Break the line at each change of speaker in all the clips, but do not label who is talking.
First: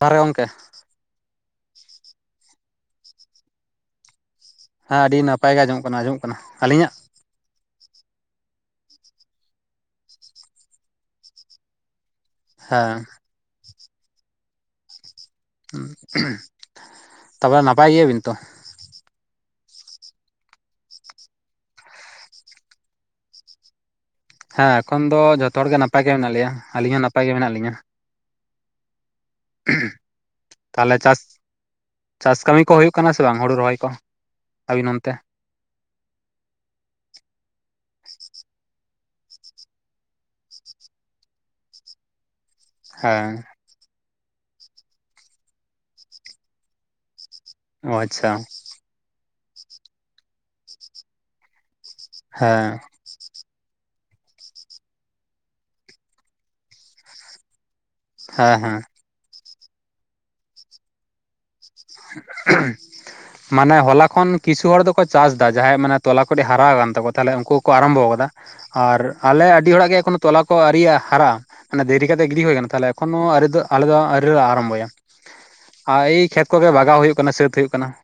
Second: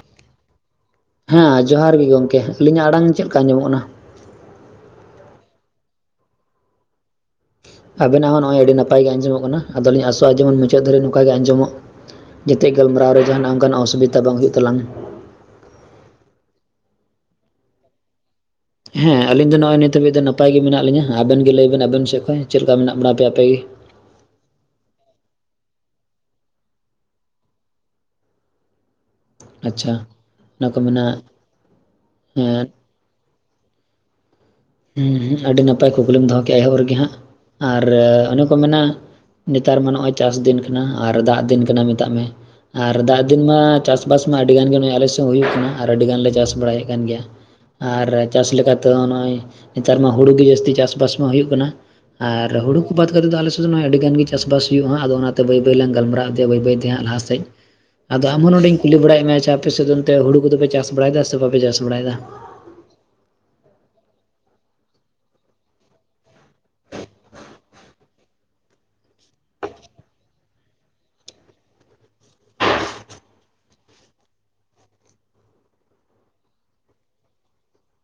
ᱡᱚᱦᱟᱨ ᱜᱮ ᱜᱚᱝᱠᱮ᱾
ᱦᱮᱸ ᱡᱚᱦᱟᱨ ᱜᱮ ᱜᱚᱝᱠᱮ ᱟᱹᱞᱤᱧᱟᱜ ᱟᱲᱟᱝ ᱪᱮᱫ ᱞᱮᱠᱟ ᱧᱟᱢᱚᱜ ᱠᱟᱱᱟ?
ᱦᱮᱸ ᱟᱹᱰᱤ ᱱᱟᱯᱟᱭ ᱜᱮ ᱟᱸᱡᱚᱢᱚᱜ ᱠᱟᱱᱟ ᱟᱸᱡᱚᱢᱚᱜ ᱠᱟᱱᱟ, ᱟᱹᱞᱤᱧᱟᱜ?
ᱟᱵᱮᱱᱟᱜ ᱦᱚᱸ ᱱᱚᱜᱼᱚᱭ ᱟᱹᱰᱤ ᱱᱟᱯᱟᱭ ᱜᱮ ᱟᱸᱡᱚᱢᱚᱜ ᱠᱟᱱᱟ, ᱟᱫᱚ ᱞᱤᱧ ᱟᱥᱚᱜᱼᱟ ᱡᱮᱢᱚᱱ ᱢᱩᱪᱟᱹᱫ ᱫᱷᱟᱹᱨᱤᱡ ᱱᱚᱝᱠᱟ ᱜᱮ ᱟᱸᱡᱚᱢᱚᱜ ᱡᱟᱛᱮᱜ
ᱦᱮᱸ
ᱜᱟᱞᱢᱟᱨᱟᱣ ᱨᱮ ᱡᱟᱦᱟᱱᱟᱜ ᱚᱱᱠᱟᱱᱟᱜ ᱚᱥᱩᱵᱤᱛᱟ ᱵᱟᱝ ᱦᱩᱭᱩᱜ ᱛᱟᱞᱟᱝ᱾
ᱩᱸ [unintelligible] ᱛᱟᱯᱚᱨᱮ ᱱᱟᱯᱟᱭ ᱜᱮᱭᱟᱵᱤᱱ ᱛᱚ?
ᱦᱮᱸ ᱟᱞᱤᱧ ᱫᱚ ᱱᱚᱜᱟᱭ ᱱᱤᱛᱚᱜ ᱱᱤᱛ ᱦᱟᱹᱵᱤᱡ ᱫᱚ ᱱᱟᱯᱟᱭ ᱜᱮ ᱢᱮᱱᱟᱜ ᱞᱤᱧᱟ ᱟᱵᱮᱱ ᱜᱮ ᱞᱟᱹᱭ ᱵᱮᱱ ᱟᱵᱤᱱ ᱥᱮᱫ ᱠᱷᱚᱡ ᱪᱮᱫ ᱞᱮᱠᱟ ᱢᱮᱱᱟᱜ ᱵᱚᱲᱟ ᱟᱯᱮ ᱟᱯᱮ ᱜᱮ?
ᱦᱮᱸ ᱮᱠᱷᱚᱱ ᱫᱚ ᱡᱷᱚᱛᱚ ᱦᱚᱲ ᱜᱮ ᱱᱟᱯᱟᱭ ᱜᱮ ᱢᱮᱱᱟᱜ ᱞᱮᱭᱟ, ᱟᱹᱞᱤᱧ ᱦᱚᱸ ᱱᱟᱯᱟᱭ ᱜᱮ ᱢᱮᱱᱟᱜ ᱞᱤᱧᱟᱹ᱾
ᱟᱪᱪᱷᱟ
[unintelligible]
ᱚᱱᱟ ᱠᱚ
ᱛᱟᱞᱦᱮ
ᱢᱮᱱᱟ
ᱪᱟᱥ, ᱪᱟᱥ ᱠᱟᱹᱢᱤ
ᱦᱮᱸ
ᱠᱚ ᱦᱩᱭᱩᱜ ᱠᱟᱱᱟ ᱥᱮ ᱵᱟᱝ ᱦᱩᱲᱩ ᱨᱚᱦᱚᱭ ᱠᱚ? ᱟᱹᱵᱤᱱ ᱚᱱᱛᱮ
ᱦᱩᱸ ᱦᱩᱸ ᱟᱹᱰᱤ ᱱᱟᱯᱟᱭ ᱠᱩᱠᱞᱤᱢ ᱫᱚᱦᱚ ᱠᱮᱜᱼᱟ ᱮᱦᱚᱵ ᱨᱮᱜ ᱜᱮ ᱦᱟᱸᱜ, ᱟᱨ ᱚᱱᱮ ᱠᱚ ᱢᱮᱱᱟ ᱱᱮᱛᱟᱨ ᱢᱟ ᱱᱚᱜᱚᱭ ᱪᱟᱥ ᱫᱤᱱ ᱠᱟᱱᱟ, ᱟᱨ ᱫᱟᱜ ᱫᱤᱱ ᱠᱟᱱᱟ ᱢᱮᱛᱟᱜ ᱢᱮ, ᱟᱨ ᱫᱟᱜ
ᱦᱮᱸ
ᱫᱤᱱ ᱢᱟ ᱪᱟᱥ ᱵᱟᱥ ᱢᱟ ᱟᱹᱰᱤ ᱜᱟᱱ ᱜᱮ ᱱᱚᱜ-ᱚᱭ ᱟᱞᱮ ᱥᱮᱫ ᱦᱚᱸ ᱦᱩᱭᱩᱜ ᱠᱟᱱᱟ ᱟᱨ ᱟᱹᱰᱤ ᱜᱟᱱ ᱞᱮ ᱪᱟᱥ ᱵᱟᱲᱟᱭᱮᱫ ᱠᱟᱱ ᱜᱮᱭᱟ,
ᱚ
ᱟᱨ
ᱟᱪᱪᱷᱟ
ᱪᱟᱥ ᱞᱮᱠᱟ ᱛᱚ ᱱᱚᱜᱼᱚᱭ ᱦᱮᱸᱛᱟᱨ ᱢᱟ ᱦᱩᱲᱩ ᱜᱮ ᱡᱟᱹᱥᱛᱤ ᱪᱟᱥᱵᱟᱥ ᱢᱟ ᱦᱩᱭᱩᱜ ᱠᱟᱱᱟ ᱟᱨ
ᱦᱮᱸ
ᱦᱩᱲᱩ ᱠᱚ ᱵᱟᱫ ᱠᱟᱛᱮ ᱫᱚ ᱟᱞᱮ ᱥᱮᱫ ᱫᱚ ᱱᱚᱜ-ᱚᱭ ᱟᱹᱰᱤᱜᱟᱱ ᱜᱮ ᱪᱟᱥᱵᱟᱥ ᱦᱩᱭᱩᱜᱼᱟ ᱦᱟᱸᱜ ᱟᱫᱚ ᱚᱱᱟᱛᱮ ᱵᱟᱹᱭ ᱵᱟᱹᱭ ᱞᱟᱝ ᱜᱟᱞᱢᱟᱨᱟᱜ ᱮᱱᱛᱮ ᱵᱟᱹᱭ ᱵᱟᱹᱭ ᱦᱟᱸᱜ ᱞᱟᱦᱟ ᱥᱮᱫ᱾ ᱟᱫᱚ ᱟᱢ ᱦᱚᱸ
ᱦᱮᱸ ᱦᱮᱸ
ᱱᱚᱰᱮᱧ ᱠᱩᱞᱤ ᱵᱟᱲᱟᱭᱮᱫ ᱢᱮᱭᱟ ᱡᱮ ᱟᱯᱮ ᱥᱮᱫ ᱱᱚᱛᱮ ᱦᱩᱲᱩ ᱠᱚᱫᱚ ᱯᱮ ᱪᱟᱥ ᱵᱟᱲᱟᱭᱮᱫᱟ ᱥᱮ ᱵᱟᱯᱮ ᱪᱟᱥᱟ?
[unintelligible]
[inaudible]
ᱢᱟᱱᱮ ᱦᱚᱞᱟ ᱠᱷᱚᱱ ᱠᱤᱪᱷᱩ ᱦᱚᱲ ᱫᱚᱠᱚ ᱪᱟᱥ ᱫᱟ ᱡᱟᱦᱟᱸᱭᱟᱜ ᱢᱟᱱᱮ ᱛᱚᱞᱟ ᱠᱚᱴᱤᱡ ᱦᱟᱨᱟᱣ ᱠᱟᱱ ᱛᱟᱠᱚᱣᱟ ᱛᱟᱦᱞᱮ ᱩᱱᱠᱩ ᱠᱚ ᱟᱨᱟᱢᱵᱚ ᱠᱟᱫᱟ᱾ ᱟᱨ ᱟᱞᱮ ᱟᱹᱰᱤ ᱦᱚᱲᱟᱜ ᱜᱮ ᱮᱠᱷᱚᱱᱳ ᱛᱚᱞᱟ ᱠᱚ ᱟᱹᱣᱨᱤᱭᱟ-ᱟ ᱦᱟᱨᱟᱜ-ᱟ, ᱢᱟᱱᱮ ᱫᱮᱨᱤ ᱠᱟᱛᱮᱜ ᱜᱤᱰᱤ ᱦᱩᱭ ᱟᱠᱟᱱᱟ ᱛᱟᱦᱞᱮ ᱮᱠᱷᱚᱱᱳ ᱟᱣᱨᱤ ᱫᱚ ᱟᱞᱮ ᱫᱚ ᱟᱹᱣᱨᱤ ᱨᱮ ᱟᱨᱟᱢᱵᱚᱭᱟ ᱟᱨ ᱮᱭ ᱠᱷᱮᱛ ᱠᱚᱜᱮ ᱵᱟᱜᱟᱣ ᱦᱩᱭᱩᱜ ᱠᱟᱱᱟ ᱥᱟᱹᱛ ᱦᱩᱭᱩᱜ ᱠᱟᱱᱟ ᱾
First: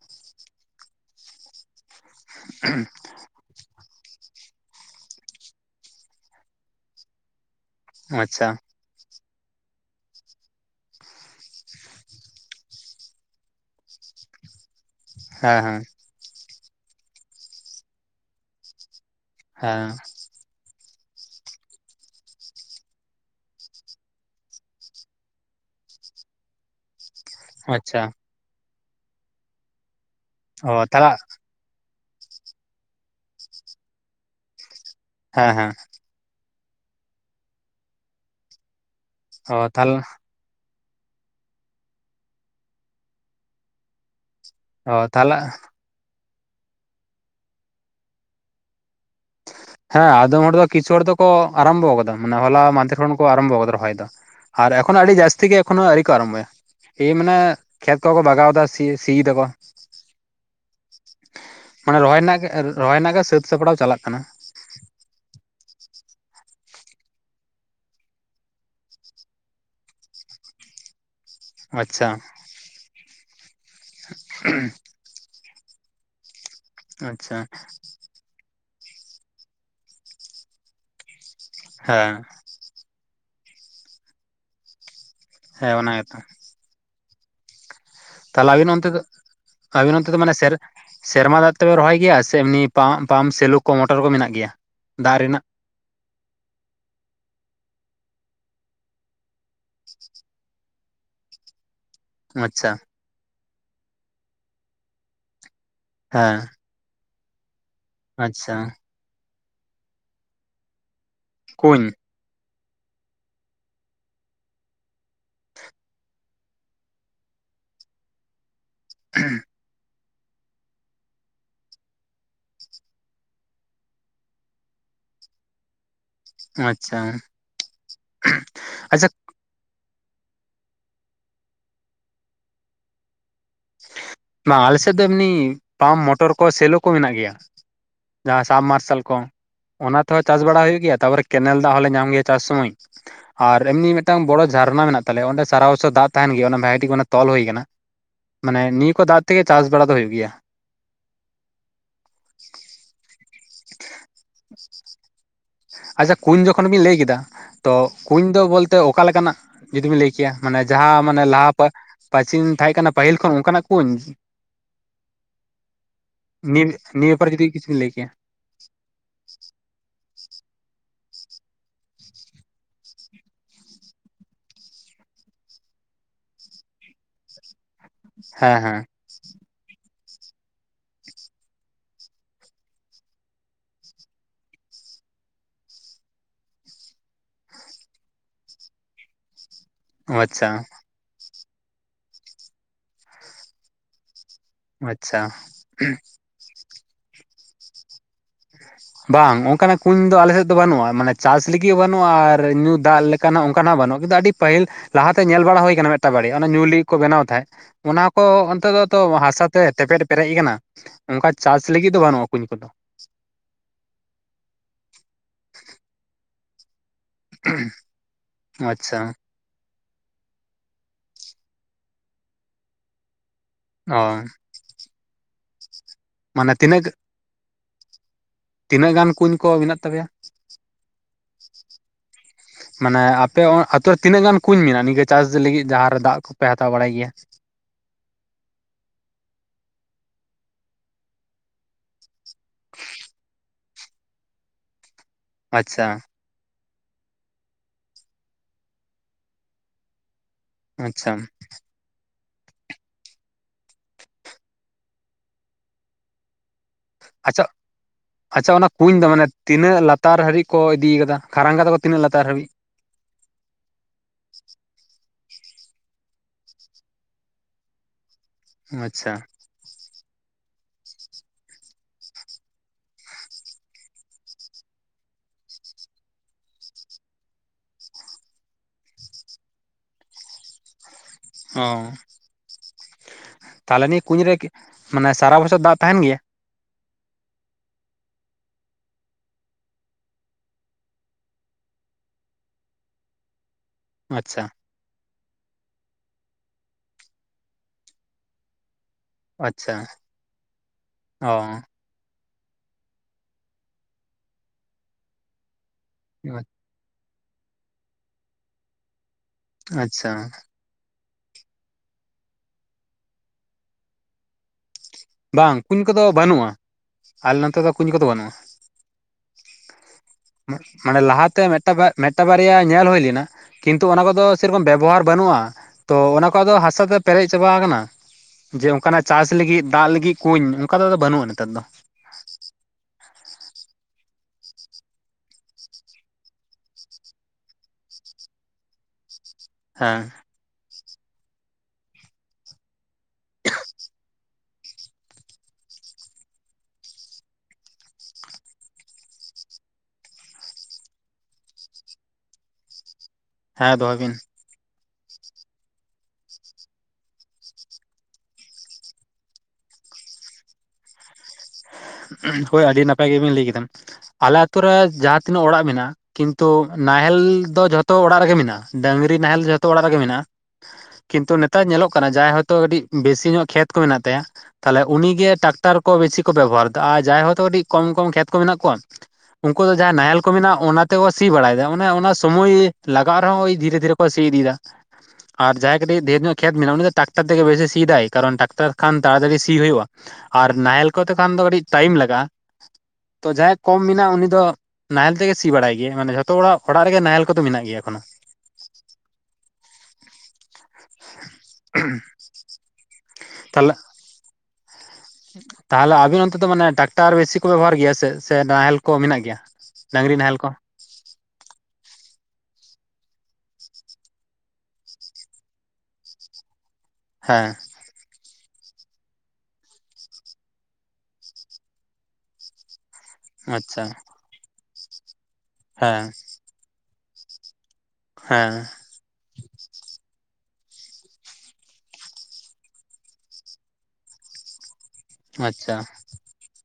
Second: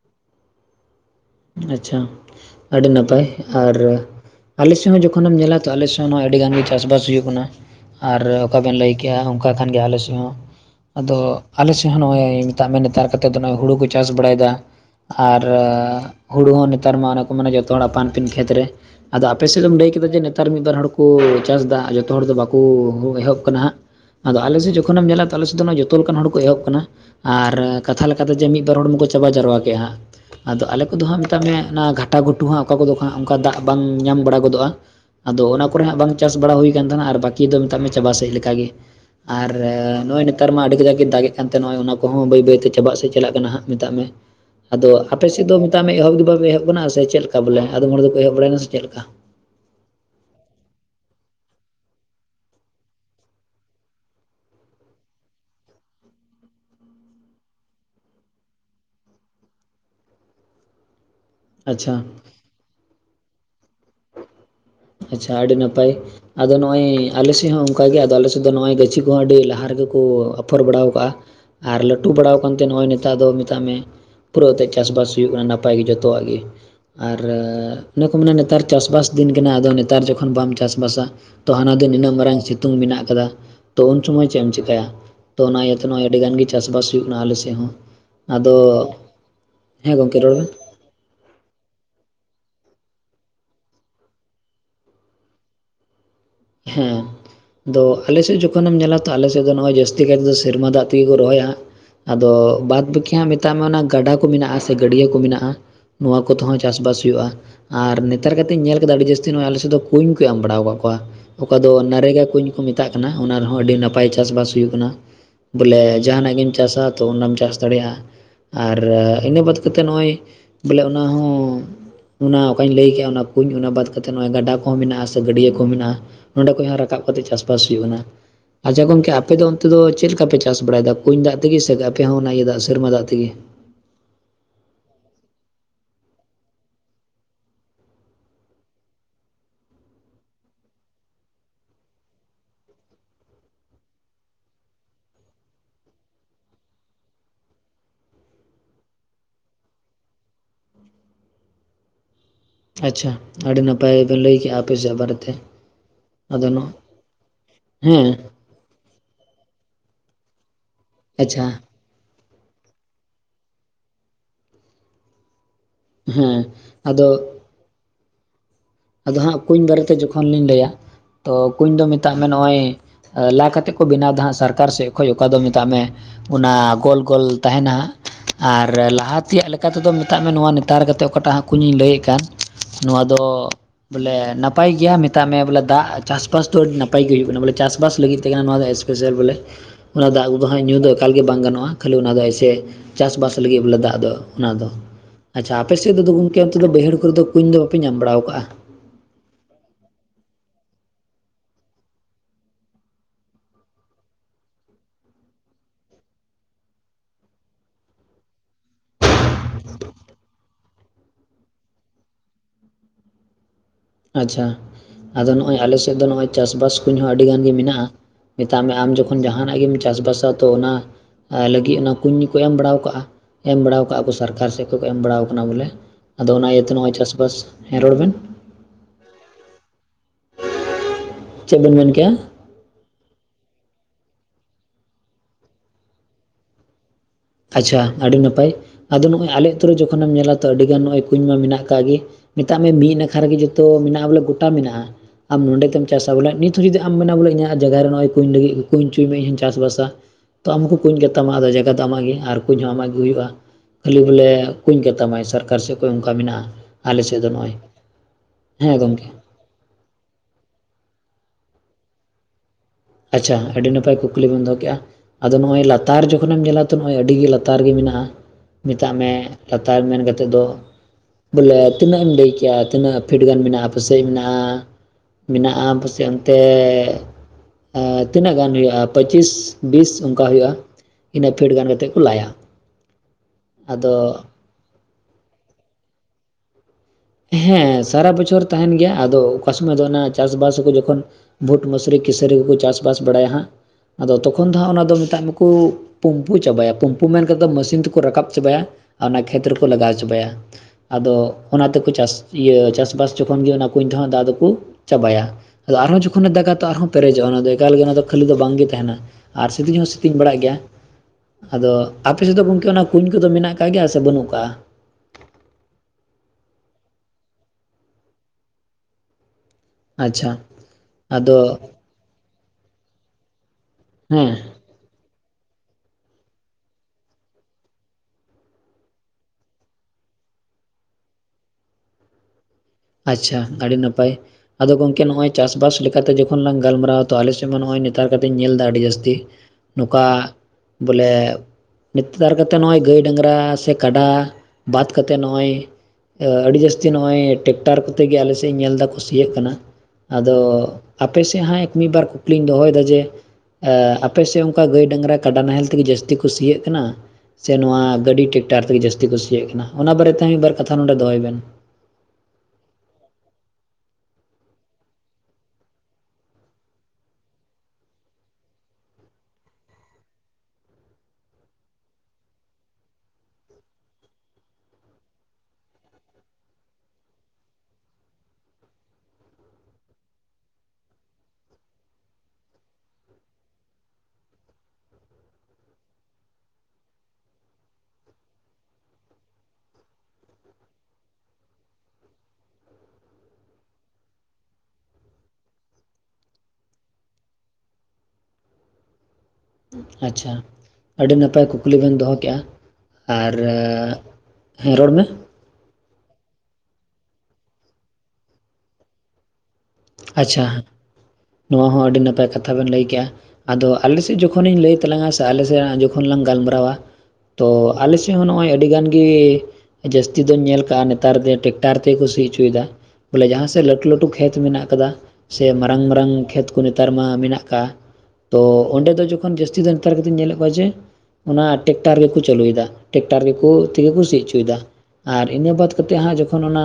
ᱟᱪᱪᱷᱟ ᱟᱹᱰᱤ ᱱᱟᱯᱟᱭ ᱾ ᱟᱨ ᱟᱞᱮ ᱥᱮᱫ ᱦᱚᱸ ᱡᱚᱠᱷᱚᱱᱮᱢ ᱧᱮᱞᱟ ᱛᱚ ᱟᱞᱮ ᱥᱮᱫ ᱦᱚᱸ ᱟᱹᱰᱤᱜᱟᱱ ᱜᱮ ᱪᱟᱥᱵᱟᱥ ᱦᱩᱭᱩᱜ ᱠᱟᱱᱟ ᱾ ᱟᱨ
ᱟᱪᱪᱷᱟ
ᱚᱠᱟ ᱵᱮᱱ ᱞᱟᱹᱭ ᱠᱮᱜᱼᱟ, ᱚᱱᱠᱟ ᱠᱷᱟᱱ ᱜᱮ ᱟᱞᱮ ᱥᱮᱫ ᱦᱚᱸ ᱟᱫᱚ ᱟᱞᱮ ᱥᱮᱫ ᱦᱚᱸ ᱱᱚᱜᱼᱚᱭ ᱢᱮᱛᱟᱜ ᱢᱮ ᱱᱮᱛᱟᱨ ᱠᱟᱛᱮᱫ ᱫᱚ ᱱᱚᱜᱚᱭ ᱦᱩᱲᱩ ᱠᱚ ᱪᱟᱥ ᱵᱟᱲᱟᱭᱮᱫᱟ ᱾ ᱟᱨᱻ
ᱦᱮᱸ ᱦᱮᱸ
ᱦᱩᱲᱩ ᱦᱚᱸ ᱱᱮᱛᱟᱨ ᱢᱟ ᱚᱱᱟ ᱠᱚ ᱢᱟᱱᱮ ᱡᱷᱚᱛᱚ ᱦᱚᱲ ᱟᱯᱟᱱ ᱟᱹᱯᱤᱱ ᱠᱷᱮᱛ ᱨᱮ ᱾ ᱟᱫᱚ ᱟᱯᱮ ᱥᱮᱫ ᱮᱢ ᱞᱟᱹᱭ
ᱦᱮᱸ
ᱠᱮᱫᱟ ᱡᱮ ᱱᱮᱛᱟᱨ ᱢᱤᱫ ᱵᱟᱨ ᱦᱚᱲ ᱠᱚ ᱪᱟᱥ ᱮᱫᱟ, ᱡᱷᱚᱛᱚ ᱦᱚᱲ ᱫᱚ ᱵᱟᱠᱚ ᱮᱦᱚᱵ ᱟᱠᱟᱱᱟ ᱦᱟᱸᱜ ᱾ ᱟᱫᱚ ᱟᱞᱮ ᱥᱮᱫ ᱡᱚᱠᱷᱚᱱᱮᱢ ᱧᱮᱞᱟ ᱟᱞᱮ ᱥᱮᱫ ᱫᱚ ᱡᱷᱚᱛᱚ ᱞᱮᱠᱟᱱ ᱦᱚᱲ ᱠᱚ ᱮᱦᱚᱵ ᱟᱠᱟᱱᱟ ᱾ ᱟᱨ
ᱟᱪᱪᱷᱟ
ᱠᱟᱛᱷᱟ ᱞᱮᱠᱟ ᱛᱮ ᱡᱮ ᱢᱤᱫ ᱵᱟᱨ ᱦᱚᱲ ᱢᱟᱠᱚ ᱪᱟᱵᱟ ᱡᱟᱣᱨᱟ ᱠᱮᱫᱮᱜᱼᱟ ᱦᱟᱸᱜ ᱾ ᱟᱫᱚ
ᱚ
ᱟᱞᱮ ᱠᱚᱫᱚ
ᱛᱟᱦᱚᱞᱮ
ᱦᱟᱸᱜ ᱢᱮᱛᱟᱜ ᱢᱮ ᱚᱱᱟ ᱜᱷᱟᱴᱟ ᱜᱷᱩᱴᱩ ᱦᱟᱸᱜ ᱚᱠᱟ ᱠᱚᱫᱚ ᱚᱱᱠᱟ ᱫᱟᱜ ᱵᱟᱝ ᱧᱟᱢ ᱵᱟᱲᱟ ᱜᱚᱫᱚᱜᱼᱟ ᱾ ᱟᱫᱚ
ᱦᱮᱸ
ᱚᱱᱟ
ᱦᱮᱸ
ᱠᱚᱨᱮ ᱦᱟᱸᱜ ᱵᱟᱝ ᱪᱟᱥ ᱵᱟᱲᱟ ᱦᱩᱭ ᱟᱠᱟᱱ ᱛᱟᱦᱮᱱᱟ ᱟᱨ ᱵᱟᱠᱤ ᱫᱚ ᱢᱮᱛᱟᱜ ᱢᱮ ᱪᱟᱵᱟ ᱥᱮᱫ ᱞᱮᱠᱟ ᱜᱮ ᱾ ᱟᱨᱻ
ᱚ ᱛᱟᱦᱚᱞᱮ
ᱱᱚᱜᱼᱚᱭ ᱱᱤᱛ ᱱᱮᱛᱟᱨ ᱢᱟ ᱟᱹᱰᱤ ᱠᱟᱡᱟᱠ ᱜᱮ ᱫᱟᱜᱮᱜ ᱠᱟᱱ ᱛᱟᱦᱮ ᱱᱚᱜᱼᱚᱭ ᱚᱱᱟ ᱠᱚᱦᱚᱸ ᱵᱟᱹᱭ ᱵᱟᱹᱭᱛᱮ ᱪᱟᱵᱟᱜ ᱥᱮᱫ ᱪᱟᱞᱟᱜ ᱠᱟᱱᱟ ᱦᱟᱸᱜ ᱢᱮᱛᱟᱜ ᱢᱮ ᱾ ᱟᱫᱚ
ᱚ
ᱟᱯᱮ
ᱛᱟᱦᱚᱞᱮ
ᱥᱮᱫ ᱫᱚ ᱢᱮᱛᱟᱜ ᱢᱮ ᱮᱦᱚᱵ ᱜᱮ ᱵᱟᱯᱮ ᱮᱦᱚᱵ ᱟᱠᱟᱱᱟ ᱥᱮ ᱪᱮᱫ ᱞᱮᱠᱟ ᱵᱚᱞᱮ ᱟᱫᱚᱢ ᱦᱚᱲ ᱫᱚᱠᱚ ᱮᱦᱚᱵ ᱵᱟᱲᱟᱭᱱᱟ ᱥᱮ ᱪᱮᱫ ᱞᱮᱠᱟ?
ᱦᱮᱸ ᱟᱫᱚᱢ ᱦᱚᱲ ᱫᱚ ᱠᱤᱪᱷᱩ ᱦᱚᱲ ᱫᱚᱠᱚ ᱟᱨᱟᱢᱵᱚ ᱟᱠᱟᱫᱟ ᱢᱟᱱᱮ ᱦᱚᱞᱟ ᱢᱟᱦᱫᱮᱨ ᱠᱷᱚᱱ ᱠᱚ ᱟᱨᱟᱢᱵᱚ ᱟᱠᱟᱫᱟ ᱨᱚᱦᱚᱭ ᱫᱚ ᱾ ᱟᱨ ᱮᱠᱷᱚᱱᱚ ᱟᱹᱰᱤ ᱡᱟᱹᱥᱛᱤ ᱜᱮ ᱮᱠᱷᱚᱱᱚ ᱟᱹᱣᱨᱤ ᱠᱚ ᱟᱨᱟᱢᱵᱚᱭᱟ ᱾ ᱮᱭ ᱢᱟᱱᱮ ᱠᱷᱮᱛ ᱠᱚᱠᱚ ᱵᱟᱜᱟᱣ ᱮᱫᱟ ᱥᱤ ᱥᱤᱭ ᱮᱫᱟ ᱠᱚ ᱾
[inaudible]
ᱢᱟᱱᱮ
ᱟᱪᱪᱷᱟ
ᱨᱚᱦᱚᱭ ᱨᱮᱱᱟᱜ ᱨᱚᱦᱚᱭ ᱨᱮᱱᱟᱜ ᱜᱮ ᱥᱟᱹᱛ ᱥᱟᱯᱲᱟᱣ ᱪᱟᱞᱟᱜ ᱠᱟᱱᱟ ᱾
ᱟᱪᱪᱷᱟ ᱟᱹᱰᱤ ᱱᱟᱯᱟᱭ ᱾ ᱟᱫᱚ ᱱᱚᱜᱼᱚᱸᱭ ᱟᱞᱮ ᱥᱮᱫ ᱦᱚᱸ ᱚᱱᱠᱟ ᱜᱮ ᱾ ᱟᱫᱚ ᱟᱞᱮ ᱥᱮᱫ ᱫᱚ ᱱᱚᱜᱼᱚᱸᱭ ᱜᱟᱹᱪᱷᱤ ᱠᱚᱦᱚᱸ ᱟᱹᱰᱤ ᱞᱟᱦᱟ ᱨᱮᱜᱮ ᱠᱚ ᱟᱯᱷᱚᱨ ᱵᱟᱲᱟᱣ ᱟᱠᱟᱜᱼᱟ ᱾ ᱟᱨ ᱞᱟᱹᱴᱩ
ᱟᱪᱪᱷᱟ
ᱵᱟᱲᱟᱣ ᱟᱠᱟᱱ ᱛᱮ ᱱᱚᱜᱼᱚᱭ ᱱᱮᱛᱟᱨ ᱫᱚ ᱢᱮᱛᱟᱜ ᱢᱮ ᱯᱩᱨᱟᱹᱣ ᱛᱮᱫ ᱪᱟᱥᱵᱟᱥ ᱦᱩᱭᱩᱜ ᱠᱟᱱᱟ ᱱᱟᱯ ᱱᱟᱯᱟᱭ ᱜᱮ ᱡᱚᱛᱚᱣᱟᱜ ᱜᱮ ᱾ ᱟᱨ
ᱟᱪᱪᱷᱟ
ᱚᱱᱮ ᱠᱚ ᱢᱮᱱᱟ ᱱᱮᱛᱟᱨ ᱪᱟᱥᱵᱟᱥ ᱫᱤᱱ ᱠᱟᱱᱟ ᱟᱫᱚ ᱱᱮᱛᱟᱨ ᱡᱚᱠᱷᱚᱱ ᱵᱟᱢ ᱪᱟᱥᱵᱟᱥᱟ ᱛᱚ ᱦᱟᱱᱟ ᱫᱚ
ᱦᱮᱸ
ᱱᱤᱱᱟᱹᱜ ᱢᱟᱨᱟᱝ ᱥᱤᱛᱩ ᱝ ᱢᱮᱱᱟᱜ ᱟᱠᱟᱫᱟ ᱛᱚ ᱩᱱ ᱥᱚᱢᱚᱭ ᱪᱮᱫ ᱮᱢ ᱪᱮᱠᱟᱭᱟ ᱛᱚ ᱚᱱᱟ
ᱦᱮᱸ
ᱤᱭᱟᱹᱛᱮ ᱱᱚᱜᱼᱚᱭ ᱟᱹᱰᱤ
ᱜᱮᱛᱚ
ᱜᱟᱱ ᱜᱮ ᱪᱟᱥᱵᱟᱥ ᱦᱩᱭᱩᱜ ᱠᱟᱱᱟ ᱟᱞᱮ ᱥᱮᱫ ᱦᱚᱸ᱾
ᱛᱟᱦᱚᱞᱮ
ᱟᱫᱚ
ᱟᱹᱵᱤᱱ ᱚᱱᱛᱮ ᱫᱚ [inaudible]
ᱦᱮᱸ
ᱟᱹᱵᱤᱱ ᱚᱱᱛᱮ ᱫᱚ
ᱜᱚᱢᱠᱮ
ᱢᱟᱱᱮ
ᱨᱚᱲ ᱢᱮ
ᱥᱮᱨ ᱥᱮᱨᱢᱟ ᱫᱟᱜ ᱛᱮᱯᱮ ᱨᱚᱦᱚᱭ ᱜᱮᱭᱟ ᱥᱮ ᱮᱢᱱᱤ ᱯᱟᱢ ᱯᱟᱢᱯ ᱥᱮᱞᱚ ᱠᱚ ᱢᱚᱴᱚᱨ ᱠᱚ ᱢᱮᱱᱟᱜ ᱜᱮᱭᱟ ᱫᱟᱜ ᱨᱮᱱᱟᱜ?
ᱦᱩᱸ ᱾ ᱟᱫᱚ ᱟᱞᱮ ᱥᱮᱫ ᱡᱚᱠᱷᱚᱱᱮᱢ ᱧᱮᱞᱟ ᱛᱚ ᱟᱞᱮ ᱥᱮᱫ ᱫᱚ ᱱᱚᱜᱼᱚᱭ ᱡᱟᱹᱥᱛᱤ ᱠᱟᱭ ᱛᱮ ᱫᱚ ᱥᱮᱨᱢᱟ ᱫᱟᱜ ᱛᱮᱜᱮ ᱠᱚ ᱨᱚᱦᱚᱭᱟ ᱾ ᱟᱫᱚ
ᱟᱪᱪᱷᱟ
ᱵᱟᱫᱽ ᱵᱟᱹᱠᱤ ᱦᱟᱸᱜ ᱢᱮᱛᱟᱜ ᱢᱮ ᱚᱱᱟ ᱜᱟᱰᱟ ᱠᱚ ᱢᱮᱱᱟᱜᱼᱟ ᱥᱮ ᱜᱟᱹᱰᱭᱟᱹ ᱠᱚ ᱢᱮᱱᱟᱜᱼᱟ ᱱᱚᱣᱟ ᱠᱚ
ᱦᱮᱸ
[unintelligible] ᱪᱟᱥᱵᱟᱥ ᱦᱩᱭᱩᱜᱼᱟ ᱾ ᱟᱨ ᱱᱮᱛᱟᱨ
ᱟᱪᱪᱷᱟ
ᱠᱟᱛᱮᱧ ᱧᱮᱞ ᱠᱮᱫᱟ ᱟᱹᱰᱤ ᱡᱟᱹᱥᱛᱤ ᱱᱚᱜᱼᱚᱭ ᱟᱞᱮᱥᱮᱫ ᱫᱚ ᱠᱩᱧ ᱠᱚ ᱮᱢ ᱵᱟᱲᱟᱣ ᱠᱟᱜ ᱠᱚᱣᱟ ᱾ ᱚᱠᱟ ᱫᱚ
ᱠᱩᱧ
ᱱᱟᱨᱮᱜᱟ ᱠᱩᱧ ᱠᱚ ᱢᱮᱛᱟᱜ ᱠᱟᱱᱟ ᱚᱱᱟ ᱨᱮᱦᱚᱸ ᱟᱹᱰᱤ ᱱᱟᱯᱟᱭ ᱪᱟᱥᱵᱟᱥ ᱦᱩᱭᱩᱜ ᱠᱟᱱᱟ ᱾ ᱵᱚᱞᱮ ᱡᱟᱦᱟᱸᱱᱟᱜ ᱜᱮᱢ ᱪᱟᱥᱟ ᱛᱚ ᱚᱱᱟᱢ ᱪᱟᱥ ᱫᱟᱲᱮᱭᱟᱜᱼᱟ ᱾ ᱟᱨ ᱤᱱᱟᱹ ᱵᱟᱫᱽ ᱠᱟᱛᱮᱫ ᱱᱚᱜᱼᱚᱭ ᱵᱚᱞᱮ ᱚᱱᱟ ᱦᱚᱸ ᱚᱱᱟ ᱚᱠᱟᱧ ᱞᱟᱹᱭ ᱠᱮᱜᱼᱟ ᱚᱱᱟ ᱠᱩᱧ ᱚᱱᱟ ᱵᱟᱫᱽ ᱠᱟᱛᱮᱜ ᱱᱚᱜᱼᱚᱭ ᱜᱟᱰᱟ ᱠᱚᱦᱚᱸ ᱢᱮᱱᱟᱜᱼᱟ ᱥᱮ ᱜᱟᱹᱰᱭᱟᱹ ᱠᱚᱦᱚᱸ ᱢᱮᱱᱟᱜᱼᱟ᱾ ᱱᱚᱸᱰᱮ ᱠᱷᱚᱡ ᱦᱚᱸ
ᱟᱪᱪᱷᱟ
ᱨᱟᱠᱟᱵ ᱠᱟᱛᱮ ᱪᱟᱥᱵᱟᱥ ᱦᱩᱭᱩᱜ ᱠᱟᱱᱟ ᱾ ᱟᱪᱪᱷᱟ ᱜᱚᱝᱠᱮ ᱟᱯᱮ ᱫᱚ ᱚᱱᱛᱮ ᱫᱚ ᱪᱮᱫ ᱞᱮᱠᱟ ᱯᱮ ᱪᱟᱥ ᱵᱟᱲᱟᱭᱮᱫᱟ ᱠᱩᱧ ᱫᱟᱜ ᱛᱮᱜᱮ ᱥᱮ ᱟᱯᱮ ᱦᱚᱸ ᱚᱱᱟ ᱤᱭᱟᱹ ᱫᱟᱜ ᱥᱮᱨᱢᱟ ᱫᱟᱜ ᱛᱮᱜᱮ?
ᱵᱟᱝ, ᱟᱞᱮ ᱥᱮᱫ ᱫᱚ ᱮᱢᱱᱤ ᱯᱟᱢᱯ ᱢᱚᱴᱚᱨ ᱠᱚ ᱥᱮᱞᱚ ᱠᱚ ᱢᱮᱱᱟᱜ ᱜᱮᱭᱟ ᱾ ᱡᱟᱦᱟᱸ ᱥᱟᱢ ᱢᱟᱨᱥᱟᱞ ᱠᱚ ᱚᱱᱟ ᱛᱮᱦᱚᱸ ᱪᱟᱥ ᱵᱟᱲᱟ ᱦᱩᱭᱩᱜ ᱜᱮᱭᱟ ᱾ ᱛᱟᱨᱯᱚᱨᱮ ᱠᱮᱱᱮᱞ ᱫᱟᱜ ᱦᱚᱸᱞᱮ ᱧᱟᱢ ᱜᱮᱭᱟ ᱪᱟᱥ ᱥᱩᱢᱚᱭ ᱾ ᱟᱨ ᱮᱢᱱᱤ ᱢᱤᱫᱴᱟᱝ ᱵᱚᱲᱚ ᱡᱷᱟᱨᱱᱟ ᱢᱮᱱᱟᱜ ᱛᱟᱞᱮᱭᱟ ᱚᱸᱰᱮ ᱥᱟᱨᱟ [unintelligible] ᱫᱟᱜ ᱛᱟᱦᱮᱱ ᱜᱮᱭᱟ, ᱚᱱᱟ ᱵᱷᱟᱹᱜᱤ ᱴᱷᱤᱠ ᱚᱱᱟ ᱛᱚᱞ ᱦᱩᱭ ᱟᱠᱟᱱᱟ ᱾ ᱢᱟᱱᱮ ᱱᱤᱭᱟᱹ ᱠᱚ ᱫᱟᱜ ᱛᱮᱜᱮ ᱪᱟᱥ ᱵᱟᱲᱟ ᱫᱚ ᱦᱩᱭᱩᱜ ᱜᱮᱭᱟ ᱾
ᱟᱪᱪᱷᱟ ᱟᱹᱰᱤ ᱱᱟᱯ ᱱᱟᱯᱟᱭ ᱵᱮᱱ ᱞᱟᱹᱭ ᱠᱮᱜᱼᱟ ᱟᱯᱮ ᱥᱮᱭᱟᱜ ᱵᱟᱨᱮ ᱛᱮ
ᱟᱪᱪᱷᱟ
[inaudible] ᱟᱫᱚ
ᱠᱩᱧ
ᱱᱚᱸᱜ
ᱡᱚᱠᱷᱚᱱ
[inaudible] ᱦᱮᱸ ᱾
ᱛᱮ ᱚᱠᱟ ᱞᱮᱠᱟᱱᱟᱜ ᱡᱩᱫᱤ ᱵᱤᱱ ᱞᱟᱹᱭ ᱠᱮᱭᱟ, ᱢᱟᱱᱮ ᱡᱟᱦᱟᱸ ᱢᱟᱱᱮ
ᱟᱪᱪᱷᱟ
ᱞᱟᱦᱟ [unintelligible] [unintelligible] ᱛᱟᱦᱮᱸ ᱠᱟᱱᱟ ᱯᱟᱹᱦᱤᱞ ᱠᱷᱚᱱ ᱚᱱᱠᱟᱱᱟᱜ ᱠᱩᱧ?
ᱦᱮᱸ
ᱱᱤ
ᱟᱫᱚ
ᱱᱤᱭᱟᱹ ᱯᱚᱨᱮ ᱡᱩᱫᱤ ᱠᱤᱪᱷᱩᱧ ᱞᱟᱹᱭ ᱠᱮᱭᱟ ᱾
ᱟᱫᱚ ᱦᱟᱸᱜ ᱠᱩᱧ ᱵᱟᱨᱮᱛᱮ ᱡᱚᱠᱷᱚᱱ ᱞᱤᱧ ᱞᱟᱹᱭᱟ ᱛᱚ ᱠᱩᱧ ᱫᱚ ᱢᱮᱛᱟᱜ ᱢᱮ ᱱᱚᱜᱼᱚᱭ ᱟ ᱞᱟ ᱠᱟᱛᱮᱫ ᱠᱚ ᱵᱮᱱᱟᱣ ᱫᱚ ᱦᱟᱸᱜ ᱥᱟᱨᱠᱟᱨ ᱥᱮᱫ ᱠᱷᱚᱡ ᱚᱠᱟ ᱫᱚ ᱢᱮᱛᱟᱜ ᱢᱮ ᱚᱱᱟ ᱜᱳᱞ ᱜᱳᱞ ᱛᱟᱦᱮᱱᱟ
ᱦᱮᱸ
ᱟᱨ
ᱦᱮᱸ
ᱞᱟᱦᱟ ᱛᱮᱭᱟᱜ ᱞᱟᱹᱠ ᱠᱟ ᱛᱮᱫᱚ ᱢᱮᱛᱟᱜ ᱱᱚᱣᱟ ᱱᱮᱛᱟᱨ ᱠᱟᱛᱮᱫ ᱚᱠᱟᱴᱟᱜ ᱦᱟᱸᱜ ᱠᱩᱧ ᱤᱧ ᱞᱟᱹᱭᱮᱜ ᱠᱟᱱ ᱱᱚᱣᱟ ᱫᱚ ᱵᱚᱞᱮ ᱱᱟᱯᱟᱭ ᱜᱮᱭᱟ ᱢᱮᱛᱟᱜ ᱢᱮ ᱵᱚᱞᱮ ᱫᱟᱜ ᱪᱟᱥᱵᱟᱥ ᱫᱚ ᱟᱹᱰᱤ ᱱᱟᱯᱟᱭ ᱜᱮ ᱦᱩᱭᱩᱜ ᱠᱟᱱᱟ ᱵᱚᱞᱮ ᱪᱟᱥᱵᱟᱥ ᱞᱟᱹᱜᱤᱫ ᱛᱮ ᱱᱟᱸᱜ ᱱᱚᱣᱟ ᱫᱚ ᱮᱥ ᱯᱮᱥᱮᱞ ᱵᱚᱞᱮ, ᱚᱱᱟ ᱫᱟᱜ ᱠᱚᱫᱚ
ᱟᱪᱪᱷᱟ
ᱦᱟᱸᱜ ᱧᱩ ᱫᱚ ᱮᱠᱟᱞ ᱜᱮ ᱵᱟᱝ ᱜᱟᱱᱚᱜᱼᱟ ᱠᱷᱟᱹᱞᱤ ᱚᱱᱟ ᱫᱚ ᱮᱭᱥᱮ ᱪᱟᱥᱵᱟᱥ ᱞᱟᱹᱜᱤᱫ ᱵᱚᱞᱮ ᱫᱟᱜ ᱫᱚ, ᱚᱱᱟ ᱫᱚ ᱟᱪᱪᱷᱟ, ᱟᱯᱮ ᱥᱮᱫ ᱟᱫᱚ ᱜᱚᱢᱠᱮ ᱚᱱᱛᱮ ᱫᱚ ᱵᱟᱹᱭᱦᱟᱹᱲ ᱠᱚᱨᱮ ᱫᱚ ᱠᱩᱸᱧ ᱫᱚ ᱵᱟᱯᱮ ᱧᱟᱢ ᱵᱟᱲᱟᱣ ᱠᱟᱜᱼᱟ?
ᱵᱟᱝ ᱚᱱᱠᱟᱱᱟᱜ ᱠᱩᱧ ᱫᱚ ᱟᱞᱮ ᱥᱮᱫ ᱫᱚ ᱵᱟᱹᱱᱩᱜᱼᱟ ᱢᱟᱱᱮ ᱪᱟᱥ ᱞᱟᱹᱜᱤᱫ ᱦᱚᱸ ᱵᱟᱹᱱᱩᱜᱼᱟ ᱟᱨ ᱧᱩ ᱫᱟᱜ ᱞᱟ ᱠᱟᱱᱟ ᱚᱱᱠᱟᱱᱟᱜ ᱦᱚ ᱵᱟᱹᱱᱩᱜ ᱠᱤᱱᱛᱩ ᱟᱹᱰᱤ ᱯᱟᱹᱦᱤᱞ ᱞᱟᱦᱟᱛᱮ ᱧᱮᱞ ᱵᱟᱲᱟ ᱦᱩᱭ ᱠᱟᱱᱟ ᱢᱤᱫᱴᱟᱜ ᱵᱟᱲᱮ ᱚᱱᱟ ᱧᱩ ᱞᱟᱹᱜᱤᱫ ᱠᱚ ᱵᱮᱱᱟᱣ ᱛᱟᱦᱮᱸᱫ ᱚᱱᱟ ᱠᱚ ᱚᱱᱛᱮ ᱫᱚ ᱛᱚ ᱦᱟᱥᱟ ᱛᱮ ᱛᱮᱯᱮᱫ ᱯᱮᱨᱮᱡ ᱟᱠᱟᱱᱟ, ᱚᱱᱠᱟ ᱪᱟᱥ ᱞᱟᱹᱜᱤᱫ ᱫᱚ ᱵᱟᱹᱱᱩᱜᱼᱟ ᱠᱩᱧ ᱠᱚᱫᱚ ᱾
ᱟᱪᱪᱷᱟ ᱾ ᱟᱫᱚ ᱱᱚᱜᱼᱚᱭ ᱟᱞᱮ ᱥᱮᱫ ᱫᱚ ᱱᱚᱜᱼᱚᱭ ᱪᱟᱥ ᱵᱟᱥ ᱠᱩᱧ ᱦᱚᱸ ᱟᱹᱰᱤ ᱜᱟᱱ ᱜᱮ ᱢᱮᱱᱟᱜᱼᱟ ᱢᱮᱛᱟᱜ ᱢᱮ ᱟᱢ
ᱟᱪᱪᱷᱟ
ᱡᱚᱠᱷᱚᱱ ᱡᱟᱦᱟᱸ ᱡᱟᱦᱟᱱᱟᱜ ᱜᱮᱢ ᱪᱟᱥ ᱵᱟᱥᱟ ᱛᱚ ᱚᱱᱟ ᱞᱟᱹᱜᱤᱫ ᱚᱱᱟ ᱠᱩᱧ ᱠᱚ ᱮᱢ ᱵᱟᱲᱟᱣ ᱠᱟᱜᱼᱟ, ᱮᱢ ᱵᱟᱲᱟᱣ
ᱚ
ᱠᱟᱜᱼᱟ ᱠᱚ ᱥᱟᱨᱠᱟᱨ ᱥᱮᱫ ᱠᱷᱚᱡ ᱠᱚ ᱮᱢ ᱵᱟᱲᱟᱣ ᱠᱟᱱᱟ ᱵᱚᱞᱮ ᱟᱫᱚ ᱚᱱᱟ
ᱢᱟᱱᱮ
ᱤᱭᱟᱹᱛᱮ
ᱛᱤᱱᱟᱹᱜ
ᱱᱚᱜᱼᱚᱭ ᱪᱟᱥᱵᱟᱥ, ᱦᱮᱸ ᱨᱚᱲ ᱵᱮᱱ ᱾
ᱛᱤᱱᱟᱹᱜ ᱜᱟᱱ ᱠᱩᱧ ᱠᱚ ᱢᱮᱱᱟᱜ ᱛᱟᱯᱮᱭᱟ?
ᱪᱮᱫ ᱵᱮᱱ ᱢᱮᱱ ᱠᱮᱜ-ᱟ?
ᱢᱟᱱᱮ ᱟᱯᱮ ᱟᱹᱛᱩ ᱨᱮ ᱛᱤᱱᱟᱹᱜ ᱜᱟᱱ ᱠᱩᱧ ᱢᱮᱱᱟᱜ ᱱᱤᱝᱠᱟᱹ ᱪᱟᱥ ᱞᱟᱹᱜᱤᱫ ᱡᱟᱦᱟᱸ ᱨᱮ ᱫᱟᱜ ᱠᱚᱯᱮ ᱦᱟᱛᱟᱣ ᱵᱟᱲᱟᱭ ᱜᱮᱭᱟ?
ᱟᱪᱪᱷᱟ ᱟᱹᱰᱤ ᱱᱟᱯᱟᱭ, ᱟᱫᱚ ᱱᱚᱜᱼᱚᱭ ᱟᱞᱮ ᱟᱹᱛᱩ ᱨᱮ ᱡᱚᱠᱷᱚᱱᱮᱢ ᱧᱮᱞᱟ ᱛᱚ ᱟᱹᱰᱤ ᱜᱟᱱ ᱱᱚᱜᱼᱚᱭ ᱠᱩᱧ ᱢᱟ ᱢᱮᱱᱟᱜ ᱠᱟᱜ ᱜᱮ, ᱢᱮᱛᱟᱜ ᱢᱮ ᱢᱤᱫ ᱱᱟᱠᱷᱟ ᱨᱮᱜᱮ ᱡᱚᱛᱚ ᱢᱮᱱᱟᱜᱼᱟ ᱵᱚᱞᱮ ᱜᱚᱴᱟ ᱢᱮᱱᱟᱜᱼᱟ ᱟᱢ ᱱᱚᱸᱰᱮ ᱛᱮᱢ
ᱟᱪᱪᱷᱟ
ᱪᱟᱥᱟ ᱵᱚᱞᱮ ᱱᱤᱛ ᱱᱤᱛ ᱦᱚᱸ ᱡᱩᱫᱤ ᱟᱢ ᱢᱮᱱᱟ ᱵᱚᱞᱮ ᱤᱧᱟᱹᱜ ᱡᱟᱭᱜᱟ ᱨᱮ ᱱᱚᱜ-ᱚᱭ ᱠᱩᱧ ᱞᱟᱹᱜᱤᱫ ᱠᱚ ᱠᱩᱧ ᱪᱩᱭ ᱢᱮ ᱤᱧ ᱦᱚᱸᱧ ᱪᱟᱥ ᱵᱟᱥᱟ ᱛᱚ ᱟᱢ ᱦᱚᱠᱚ ᱠᱩᱧ
ᱟᱪᱪᱷᱟ
ᱠᱟᱜ ᱛᱟᱢᱟ ᱟᱫᱚ ᱡᱟᱭᱜᱟ ᱫᱚ ᱟᱢᱟᱜ ᱜᱮ ᱟᱨ ᱠᱩᱸᱧ ᱦᱚᱸ ᱟᱢᱟᱜ ᱜᱮ ᱦᱩᱭᱩᱜᱼᱟ ᱠᱷᱟᱹᱞᱤ ᱵᱚᱞᱮ ᱠᱩᱸᱧ ᱠᱟᱜᱛᱟᱢᱟᱭ ᱥᱚᱨᱠᱟᱨ ᱥᱮᱫ ᱠᱷᱚᱡ ᱚᱱᱠᱟ ᱢᱮᱱᱟᱜᱼᱟ ᱾
ᱟᱪᱪᱷᱟ ᱟᱪᱪᱷᱟ ᱚᱱᱟ ᱠᱩᱧ
ᱜᱚᱢᱠᱮ
ᱫᱚ ᱢᱟᱱᱮ ᱾ ᱛᱤᱱᱟᱹᱜ ᱞᱟᱛᱟᱨ ᱦᱟᱹᱨᱤᱡ ᱠᱚ ᱤᱫᱤ ᱟᱠᱟᱫᱟ? ᱠᱷᱟᱨᱟᱝ ᱟᱠᱟᱫᱟ ᱠᱚ ᱛᱤᱱᱟᱹᱜ ᱞᱟᱛᱟᱨ ᱦᱟᱹᱵᱤᱡ?
ᱟᱪᱪᱷᱟ ᱟᱹᱰᱤ ᱱᱟᱯᱟᱭ ᱠᱩᱠᱞᱤ ᱵᱚᱱ ᱫᱚᱦᱚ ᱠᱮᱫᱼᱟ, ᱟᱫᱚ ᱱᱚᱜᱼᱚᱭ ᱞᱟᱛᱟᱨ ᱡᱚᱠᱷᱚᱱᱮᱢ ᱧᱮᱞᱟ ᱛᱚ ᱱᱚᱜ-ᱚᱭ ᱟᱹᱰᱤ ᱜᱮ ᱞᱟᱛᱟᱨ ᱜᱤ ᱢᱮᱱᱟᱜᱼᱟ ᱢᱮᱛᱟᱜ ᱢᱮ
ᱟᱪᱪᱷᱟ
ᱞᱟᱛᱟᱨ ᱢᱮᱱ ᱠᱟᱛᱮᱫ ᱫᱚ ᱵᱚᱞᱮ ᱛᱤᱱᱟᱹᱜ ᱮᱢ ᱞᱟᱹᱭ ᱠᱮ-ᱟ ᱛᱤᱱᱟᱹᱜ ᱯᱷᱤᱴ ᱜᱟᱱ ᱢᱮᱱᱟᱜᱼᱟ ᱯᱟᱹᱥᱮᱡ ᱢᱮᱱᱟᱜᱼᱟ ᱢᱮᱱᱟᱜᱼᱟ ᱯᱟᱥᱮᱫ ᱚᱱᱛᱮ ᱟ ᱛᱤᱱᱟᱹᱜ ᱜᱟᱱ ᱦᱩᱭᱩᱜᱼᱟ ᱯᱟᱹᱪᱤᱥ ᱵᱤᱥ ᱚᱱᱠᱟ ᱦᱩᱭᱩᱜᱼᱟ, ᱤᱱᱟᱹ ᱯᱷᱤᱴ ᱜᱟᱱ ᱠᱟᱛᱮᱫ
ᱚ
ᱠᱚ ᱞᱟᱭᱟ ᱟᱫᱚ
ᱮᱠᱮ ᱢᱟᱱᱮ ᱥᱟᱨᱟ ᱵᱚᱪᱷᱚᱨ ᱫᱟᱜ ᱛᱟᱦᱮᱱ ᱜᱮᱭᱟ?
ᱦᱮᱸ ᱥᱟᱨᱟ ᱵᱚᱪᱷᱚᱨ ᱛᱟᱦᱮᱱ ᱜᱮᱭᱟ ᱟᱫᱚ ᱚᱠᱟ ᱥᱚᱢᱚᱭ ᱫᱚ ᱚᱱᱟ ᱪᱟᱥᱵᱟᱥ ᱟᱠᱚ ᱡᱚᱠᱷᱚᱱ ᱵᱩᱴ ᱢᱟᱥᱨᱤ, ᱠᱤᱥᱟᱹᱨᱤ ᱠᱚᱠᱚ ᱪᱟᱥᱵᱟᱥ ᱵᱟᱲᱟᱭᱟ ᱦᱟᱸᱜ ᱟᱫᱚ
ᱟᱪᱪᱷᱟ
ᱛᱚᱠᱷᱚᱱ ᱫᱚ ᱦᱟᱸᱜ ᱚᱱᱟᱫᱚ ᱢᱮᱛᱟᱜ ᱢᱟᱠᱚ ᱯᱩᱢᱯᱩ ᱪᱟᱵᱟᱭᱟ ᱯᱩᱢᱯᱩ ᱢᱮᱱ ᱠᱟᱛᱮ ᱢᱟᱹᱥᱤᱱ ᱛᱮᱠᱚ ᱨᱟᱠᱟᱵ ᱪᱟᱵᱟᱭᱟ, ᱟᱨ ᱚᱱᱟ ᱠᱷᱮᱛ ᱨᱮᱠᱚ
ᱟᱪᱪᱷᱟ
ᱞᱟᱜᱟᱣ ᱪᱟᱵᱟᱭᱟ, ᱟᱫᱚ
ᱚ
ᱚᱱᱟ ᱛᱮᱠᱚ ᱪᱟᱥ ᱤᱭᱟᱹ ᱪᱟᱥᱵᱟᱥ ᱡᱚᱠᱷᱚᱱ ᱜᱮ ᱚᱱᱟ ᱠᱩᱧ ᱛᱮᱦᱚᱸ ᱫᱟᱜ ᱫᱚᱠᱚ ᱪᱟᱵᱟᱭᱟ ᱟᱫᱚ ᱟᱨᱦᱚᱸ ᱡᱚᱠᱷᱚᱱ ᱡᱚᱠᱷᱚᱱᱮ ᱫᱟᱜᱟ ᱛᱮ ᱟᱨᱦᱚᱸ ᱯᱮᱨᱮᱡᱚᱜᱼᱟ ᱚᱱᱟ ᱫᱚ ᱮᱠᱟᱞᱜᱮ ᱚᱱᱟ ᱫᱚ ᱠᱷᱟᱹᱞᱤ ᱫᱚ ᱵᱟᱝᱜᱮ ᱛᱟᱦᱮᱱᱟ, ᱟᱨ ᱥᱮᱛᱤᱧ ᱦᱚᱸ
ᱟᱪᱪᱷᱟ
ᱥᱮᱛᱤᱧ ᱵᱟᱲᱟᱜ ᱜᱮᱭᱟ, ᱟᱫᱚ ᱟᱯᱮᱥᱮᱫ ᱫᱚ ᱜᱚᱝᱠᱮ ᱚᱱᱟ ᱠᱩᱧ ᱠᱚᱫᱚ ᱢᱮᱱᱟᱜ ᱟᱠᱟᱫ ᱜᱮᱭᱟ ᱥᱮ ᱵᱟᱹᱱᱩᱜ ᱟᱠᱟᱜᱼᱟ?
ᱵᱟᱝ ᱠᱩᱧ ᱠᱚᱫᱚ ᱵᱟᱹᱱᱩᱜᱼᱟ ᱟᱞᱮ ᱱᱚᱛᱮ ᱫᱚ ᱠᱩᱧ ᱠᱚᱫᱚ ᱵᱟᱹᱱᱩᱜᱼᱟ᱾
ᱟᱪᱪᱷᱟ
ᱢᱟᱱᱮ
ᱟᱫᱚ
ᱞᱟᱦᱟᱛᱮ ᱢᱤᱫᱴᱟᱱ ᱵᱟᱨ ᱢᱤᱫᱴᱟᱝ ᱵᱟᱨᱭᱟ ᱧᱮᱞ ᱦᱩᱭ ᱞᱮᱱᱟ ᱠᱤᱱᱛᱩ ᱚᱱᱟ ᱠᱚᱫᱚ
ᱦᱮᱸ
ᱥᱮᱨᱚᱠᱚᱢ ᱵᱮᱵ ᱵᱮᱵᱚᱦᱟᱨ ᱵᱟᱹᱱᱩᱜᱼᱟ ᱛᱚ ᱚᱱᱟ ᱠᱚ ᱫᱚ ᱦᱟᱥᱟᱛᱮ ᱯᱮᱨᱮᱡ ᱪᱟᱵᱟ ᱟᱠᱟᱱᱟ ᱡᱮ ᱚᱱᱠᱟᱱᱟᱜ ᱪᱟᱥ ᱞᱟᱹᱜᱤᱫ ᱫᱟᱜ ᱞᱟᱹᱜᱤᱫ ᱠᱩᱧ ᱚᱱᱠᱟ ᱛᱮᱫᱚ ᱵᱟᱹᱱᱩᱜᱼᱟ ᱱᱮᱛᱟᱨ ᱫᱚ᱾
ᱟᱪᱪᱷᱟ ᱟᱹᱰᱤ ᱱᱟᱯᱟᱭ᱾ ᱟᱫᱚ ᱜᱚᱝᱠᱮ ᱱᱚᱜ ᱚᱭ ᱪᱟᱥᱵᱟᱥ ᱞᱮᱠᱟᱛᱮ ᱟᱫᱚ ᱜᱚᱢᱠᱮ ᱱᱚᱜ-ᱚᱭ ᱪᱟᱥ-ᱵᱟᱥ ᱞᱮᱠᱟᱛᱮ ᱡᱚᱠᱷᱚᱱ ᱞᱟᱝ ᱜᱟᱞᱢᱟᱨᱟᱣᱟ ᱛᱚ ᱟᱞᱮ ᱥᱮᱫ ᱢᱟ ᱱᱚᱜ-ᱚᱭ ᱱᱮᱛᱟᱨ ᱠᱟᱛᱮᱧ ᱧᱮᱞ ᱮᱫᱟ ᱟᱹᱰᱤ ᱡᱟᱹᱥᱛᱤ
ᱦᱮᱸ
ᱱᱚᱝᱠᱟ ᱵᱚᱞᱮ ᱱᱮᱛᱟᱨ ᱠᱟᱛᱮ ᱱᱚᱜ-ᱚᱭ ᱜᱟᱹᱭ ᱰᱟᱝᱨᱟ ᱥᱮ ᱠᱟᱰᱟ ᱵᱟᱫ ᱠᱟᱛᱮ ᱱᱚᱜᱼᱚᱭ ᱟᱹᱰᱤ ᱡᱟᱹᱥᱛᱤ ᱱᱚᱜᱼᱚᱭ ᱴᱮᱠ ᱴᱟᱨ ᱠᱚᱛᱮ ᱜᱮ ᱟᱞᱮ ᱥᱮᱫ ᱤᱧ ᱧᱮᱞ ᱮᱫᱟ ᱠᱩ ᱥᱤᱭᱮᱫ ᱠᱟᱱᱟ᱾ ᱟᱫᱚ ᱟᱯᱮ ᱥᱮᱫ ᱦᱚᱸ ᱢᱤᱫ ᱵᱟᱨ ᱠᱩᱠᱞᱤᱧ ᱫᱚᱦᱚᱭᱮᱫᱟ ᱡᱮ ᱮ
ᱦᱮᱸ ᱫᱚᱦᱚᱭ ᱵᱤᱱ
ᱟᱯᱮᱥᱮᱫ ᱠᱟ ᱜᱟᱹᱭ ᱰᱟᱝᱨᱟ ᱠᱟᱰᱟ ᱱᱟᱦᱮᱞ ᱛᱮᱜᱮ ᱡᱟᱹᱥᱛᱤ ᱠᱩ ᱥᱤᱭ-ᱮᱫ ᱠᱟᱱᱟ ᱥᱮ ᱱᱚᱣᱟ ᱜᱟᱹᱰᱤ ᱴᱮᱠᱴᱟᱨ ᱛᱮᱜᱮ ᱡᱟᱹᱥᱛᱤ ᱠᱩ ᱥᱤᱭᱟᱜ ᱠᱟᱱᱟ ᱚᱱᱟ ᱵᱟᱨᱮᱛᱮ ᱦᱚ ᱢᱤᱫ ᱵᱟᱨ ᱠᱟᱛᱷᱟ ᱱᱚᱰᱮ ᱫᱚᱦᱚᱭ ᱵᱮᱱ?
ᱦᱳᱭ ᱟᱹᱰᱤ ᱱᱟᱯᱟᱭ ᱜᱮᱵᱤᱱ ᱞᱟᱹᱭ ᱠᱮᱫᱟ ᱟᱞᱮ ᱟᱛᱳ ᱨᱮ ᱡᱟᱦᱟ ᱛᱤᱱᱟᱹᱜ ᱚᱲᱟᱜ ᱢᱮᱱᱟᱜᱼᱟ, ᱠᱤᱱᱛᱩ ᱱᱟᱦᱮᱞ ᱫᱚ ᱡᱷᱚᱛᱚ ᱚᱲᱟᱜ ᱨᱮᱜᱮ ᱢᱮᱱᱟᱜᱼᱟ ᱰᱟᱹᱟᱝᱨᱤ ᱱᱟᱦᱮᱞ ᱡᱷᱚᱛᱚ ᱚᱲᱟᱜ ᱨᱮᱜᱮ ᱢᱮᱱᱟᱜᱼᱟ᱾ ᱠᱤᱱᱛᱩ ᱱᱮᱛᱟᱨ ᱧᱮᱞᱚᱜ ᱠᱟᱱᱟ ᱡᱟᱦᱟᱭ ᱦᱚᱭᱛᱳ ᱠᱟᱹᱴᱤᱡ ᱵᱮᱥᱤ ᱧᱚᱜ ᱠᱷᱮᱛ ᱠᱚ ᱢᱮᱱᱟᱜ ᱛᱟᱭᱟ, ᱛᱟᱦᱞᱮ ᱩᱱᱤᱜᱮ ᱴᱨᱟᱠᱴᱟᱨ ᱠᱚ ᱵᱮᱥᱤ ᱠᱚ ᱵᱮᱵᱚᱦᱟᱨᱫᱟ ᱟᱨ ᱡᱟᱦᱟᱭ ᱦᱚᱲ ᱫᱚ ᱠᱟᱹᱴᱤᱡ ᱠᱚᱢ ᱠᱚᱢ ᱠᱷᱮᱛ ᱠᱚ ᱢᱮᱱᱟᱜ ᱠᱚᱣᱟ, ᱩᱱᱠᱩ ᱫᱚ ᱡᱟᱦᱟᱸᱭ ᱱᱟᱦᱮᱞ ᱠᱚ ᱢᱮᱱᱟᱜ ᱚᱱᱟ ᱛᱮᱠᱚ ᱥᱤ ᱵᱟᱲᱟᱭᱮᱫᱟ ᱚᱱᱮ ᱚᱱᱟ ᱥᱚᱢᱳᱭ ᱞᱟᱜᱟᱜ ᱨᱮᱦᱚᱸ ᱳᱭ ᱫᱷᱤᱨᱮ ᱫᱷᱤᱨᱮ ᱠᱚ ᱥᱤ ᱤᱫᱤ-ᱮᱫᱟ᱾ ᱟᱨ ᱡᱟᱦᱟᱸᱭ ᱠᱟᱹᱴᱤᱡ ᱰᱷᱮᱨ ᱧᱚᱜ ᱠᱷᱮᱛ ᱢᱮᱱᱟᱜ-ᱟ ᱩᱱᱤ ᱫᱚ ᱴᱟᱠᱴᱟᱨ ᱛᱮᱜᱮ ᱵᱮᱥᱤ ᱥᱤ ᱫᱟᱭ ᱠᱟᱨᱚᱱ ᱴᱟᱠᱴᱟᱨ ᱠᱷᱟᱱ ᱛᱟᱲᱟᱛᱟᱲᱤ ᱥᱤ ᱦᱩᱭᱩᱜᱼᱟ᱾ ᱟᱨ ᱱᱟᱦᱮᱞ ᱠᱚᱛᱮ ᱠᱷᱟᱱ ᱫᱚ ᱠᱟᱹᱴᱤᱡ ᱴᱟᱭᱤᱢ ᱞᱟᱜᱟᱜᱼᱟ ᱾ᱛᱚ ᱡᱟᱦᱟᱸᱭᱟᱜ ᱠᱚᱢ ᱢᱮᱱᱟᱜ ᱩᱱᱤ ᱫᱚ ᱱᱟᱦᱮᱞ ᱛᱮᱜᱮ ᱥᱤ ᱵᱟᱲᱟᱭ ᱜᱮ ᱢᱟᱱᱮ ᱡᱷᱚᱛᱚ ᱦᱚᱲᱟᱜ ᱚᱲᱟᱜ ᱨᱮᱜᱮ ᱱᱟᱦᱮᱞ ᱠᱚᱫᱚ ᱢᱮᱱᱟᱜ ᱜᱮᱭᱟ ᱮᱠᱷᱚᱱᱳ᱾
ᱟᱪᱪᱷᱟ ᱟᱹᱰᱤ ᱱᱟᱯᱟᱭ ᱠᱩᱠᱞᱤ ᱵᱤᱱ ᱫᱚᱦᱚ ᱠᱮᱫᱼᱟ ᱟᱨ,
ᱛᱟᱦᱚᱞᱮ
ᱦᱮᱸ ᱨᱚᱲ ᱢᱮ?
ᱛᱟᱦᱚᱞᱮ ᱟᱵᱤᱱ ᱚᱱᱛᱮ ᱫᱚ ᱢᱟᱱᱮ ᱴᱨᱟᱠᱴᱟᱨ ᱵᱮᱥᱤ ᱠᱚ ᱵᱮᱵᱚᱦᱟᱨ ᱜᱮᱭᱟ ᱥᱮ ᱥᱮ ᱱᱟᱦᱮᱞ ᱠᱚ ᱢᱮᱱᱟᱜ ᱜᱮᱭᱟ? ᱰᱟᱝᱨᱤ ᱱᱟᱦᱮᱞ
ᱟᱪᱪᱷᱟ
ᱠᱚ
ᱱᱚᱣᱟ ᱦᱚᱸ ᱟᱹᱰᱤ ᱱᱟᱯᱟᱭ ᱠᱟᱛᱷᱟ ᱵᱮᱱ ᱞᱟᱹᱭ ᱠᱮᱫᱼᱟ, ᱟᱫᱚ ᱟᱞᱮ ᱥᱮᱫ ᱡᱚᱠᱷᱚᱱᱤᱧ ᱞᱟᱹᱭ ᱛᱟᱞᱟᱝ-ᱟ ᱥᱮ ᱟᱞᱮ ᱥᱮᱫ ᱦᱚ ᱡᱚᱠᱷᱚᱱ ᱞᱟᱝ ᱜᱟᱞᱢᱟᱨᱟᱣᱟ ᱛᱚ
ᱦᱮᱸ
ᱟᱞ ᱥ ᱛᱮ ᱦᱚᱸ ᱱᱚᱜᱼᱚᱭ ᱟᱹᱰᱤ ᱜᱟᱱ ᱜᱮ ᱡᱟᱹᱥᱛᱤ ᱫᱚᱧ ᱧᱮᱞ ᱟᱠᱟᱜᱼᱟ ᱱᱮᱛᱟᱨ ᱫᱚ ᱴᱮᱠᱴᱟᱨ ᱛᱮᱜᱮ ᱠᱩ ᱥᱤ ᱚᱪᱚᱭᱮᱫᱟ᱾ ᱵᱚᱞᱮ ᱡᱟᱦᱟᱸ ᱥᱮᱫ
ᱟᱪᱪᱷᱟ
ᱞᱟᱹᱴᱩ ᱞᱟᱹᱴᱩ ᱠᱷᱮᱛ ᱢᱮᱱᱟᱜ ᱠᱟᱫᱟ ᱥᱮ ᱢᱟᱨᱟᱝ
ᱦᱮᱸ
ᱢᱟᱨᱟᱝ ᱠᱷᱮᱛ ᱠᱚ ᱱᱮᱛᱟᱨ ᱢᱟ ᱢᱮᱱᱟᱜ ᱟᱠᱟᱫ ᱾ ᱛᱚ
ᱦᱮᱸ
ᱚᱸᱰᱮ ᱫᱚ ᱡᱚᱠᱷᱚᱱ ᱡᱟᱹᱥᱛᱤ ᱫᱚ ᱱᱮᱛᱟᱨ ᱠᱟᱛᱮᱧ ᱧᱮᱞᱮᱫ ᱠᱚᱣᱟ ᱡᱮ ᱚᱱᱟ ᱴᱮᱠᱴᱟᱨ ᱜᱮᱠᱚ ᱪᱟᱹᱞᱩᱭᱮᱫᱟ ᱴᱮᱠᱴᱟᱨᱠᱚ ᱛᱮᱜᱮ ᱠᱚ ᱥᱤ ᱦᱚᱪᱚᱭᱮᱫᱟ ᱾ ᱟᱨ ᱤᱱᱟᱹ
ᱟᱪᱪᱷᱟ
ᱵᱟᱫ ᱠᱟᱛᱮ ᱦᱟᱸᱜ ᱡᱚᱠᱷᱚᱱ ᱚᱱᱟ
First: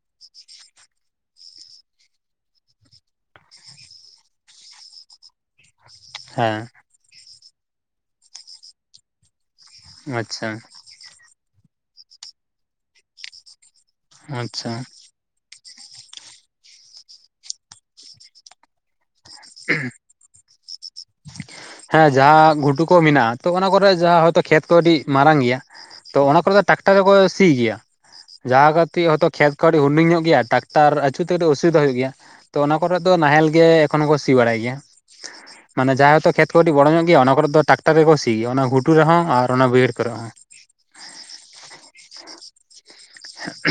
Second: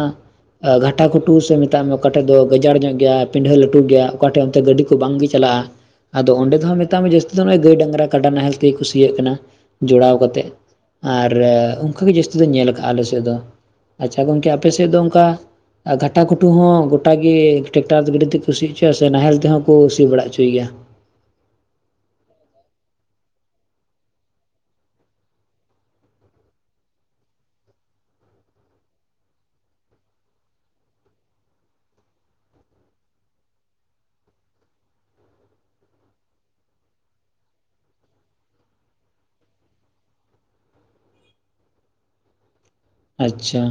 ᱜᱷᱟᱴᱟ ᱜᱷᱩᱴᱩ ᱥᱮ ᱢᱮᱛᱟᱜ ᱢᱮ ᱚᱠᱟᱴᱷᱮᱡ ᱫᱚ ᱜᱟᱡᱟᱲ ᱧᱚᱜ ᱭᱟ ᱯᱤᱰᱷᱟᱹ ᱞᱟᱹᱴᱩ ᱜᱮᱭᱟ ᱚᱠᱟ ᱴᱷᱮᱱ ᱚᱱᱛᱮ ᱜᱟᱹᱰᱤ ᱠᱚ ᱵᱟᱝᱜ ᱜᱮ ᱪᱟᱞᱟᱜᱼᱟ ᱟᱫᱚ
ᱦᱮᱸ
ᱚᱸᱰᱮ ᱫᱚ ᱦᱚᱸ ᱡᱟᱹᱥᱛᱤ ᱫᱚ ᱱᱚᱜᱚᱭ ᱜᱟᱹᱭ ᱰᱟᱝᱨᱟ ᱠᱟᱰᱟ ᱱᱟᱦᱮᱞ ᱛᱮᱜᱭ ᱠᱩ ᱥᱤᱭᱟᱹᱜ ᱠᱟᱱᱟ ᱡᱚᱲᱟᱣ
ᱟᱪᱪᱷᱟ
ᱠᱟᱛᱮ᱾ ᱟᱨ ᱚᱱᱠᱟᱜᱮ ᱡᱟᱹᱥᱛᱤ ᱫᱚᱧ ᱧᱮᱞ ᱠᱟᱜᱼᱟ ᱟᱞᱮ ᱥᱮᱫ ᱫᱚ ᱾ᱟᱪᱷᱟ ᱜᱚᱢᱠᱮ ᱟᱯᱮ
ᱟᱪᱪᱷᱟ
ᱥᱮᱫ ᱫᱚ ᱚᱱᱠᱟ ᱟᱨ ᱜᱷᱟᱴᱟ ᱠᱷᱩᱴᱩ ᱦᱚᱸ ᱜᱚᱴᱟ ᱜᱮ ᱴᱮᱠᱴᱟᱨ ᱜᱟᱰᱤ ᱛᱮᱠᱩ ᱥᱤ ᱦᱚᱪᱚᱭᱟ ᱥᱮ ᱱᱟᱦᱮᱞ ᱛᱮᱦᱚᱸ ᱠᱩ ᱥᱤ ᱵᱟᱲᱟ ᱦᱚᱪᱚᱭ ᱜᱮᱭᱟ?
ᱦᱮᱸ ᱡᱟᱦᱟᱸ ᱜᱷᱩᱴᱩ ᱠᱚ ᱢᱮᱱᱟᱜ-ᱟ ᱛᱚ ᱚᱱᱟ ᱠᱚᱨᱮ ᱡᱟᱦᱟᱸ ᱦᱚᱭᱛᱚ ᱠᱷᱮᱛ ᱠᱚ ᱟᱹᱰᱤ ᱢᱟᱨᱟᱝ ᱜᱮᱭᱟ, ᱛᱚ ᱚᱱᱟ ᱠᱚᱨᱮ ᱫᱚ ᱴᱟᱠᱴᱟᱨ ᱫᱚᱠᱚ ᱥᱤ ᱜᱮᱭᱟ᱾ ᱡᱟᱦᱟᱸ ᱠᱟᱹᱴᱤᱜ ᱦᱚᱛᱚ ᱠᱷᱮᱛ ᱠᱚ ᱟᱰᱤ ᱦᱩᱰᱤᱝ ᱧᱚᱜ ᱜᱮᱭᱟ ᱴᱟᱠᱴᱟᱨ ᱟᱪᱩᱨ ᱛᱮ [inaudible] ᱚᱥᱩᱵᱤᱫᱟ ᱦᱩᱭᱩᱜ ᱜᱮᱭᱟ ᱛᱚ ᱚᱱᱟ ᱠᱚᱨᱮ ᱫᱚ ᱱᱟᱦᱮᱞ ᱜᱮ ᱮᱠᱷᱚᱱ ᱦᱚᱸᱠᱚ ᱥᱤ ᱵᱟᱲᱟᱭ ᱜᱮᱭᱟ᱾
[inaudible]
ᱢᱟᱱᱮ ᱡᱟᱦᱟᱸ ᱦᱚᱭᱛᱚ ᱠᱷᱮᱛ ᱠᱚ ᱠᱟᱹᱴᱤᱜ ᱵᱚᱲᱚ ᱧᱚᱜ ᱜᱮᱭᱟ ᱚᱱᱟ ᱠᱚᱨᱮ ᱫᱚ ᱴᱟᱠᱴᱟᱨ ᱨᱮᱠᱚ ᱥᱤ ᱜᱮᱭᱟ ᱚᱱᱟ ᱜᱷᱩᱴᱩ ᱨᱮᱦᱚᱸ ᱟᱨ ᱚᱱᱟ ᱵᱟᱹᱭᱦᱟᱹᱲ ᱠᱚᱨᱮ ᱦᱚᱸ᱾
ᱟᱪᱪᱷᱟ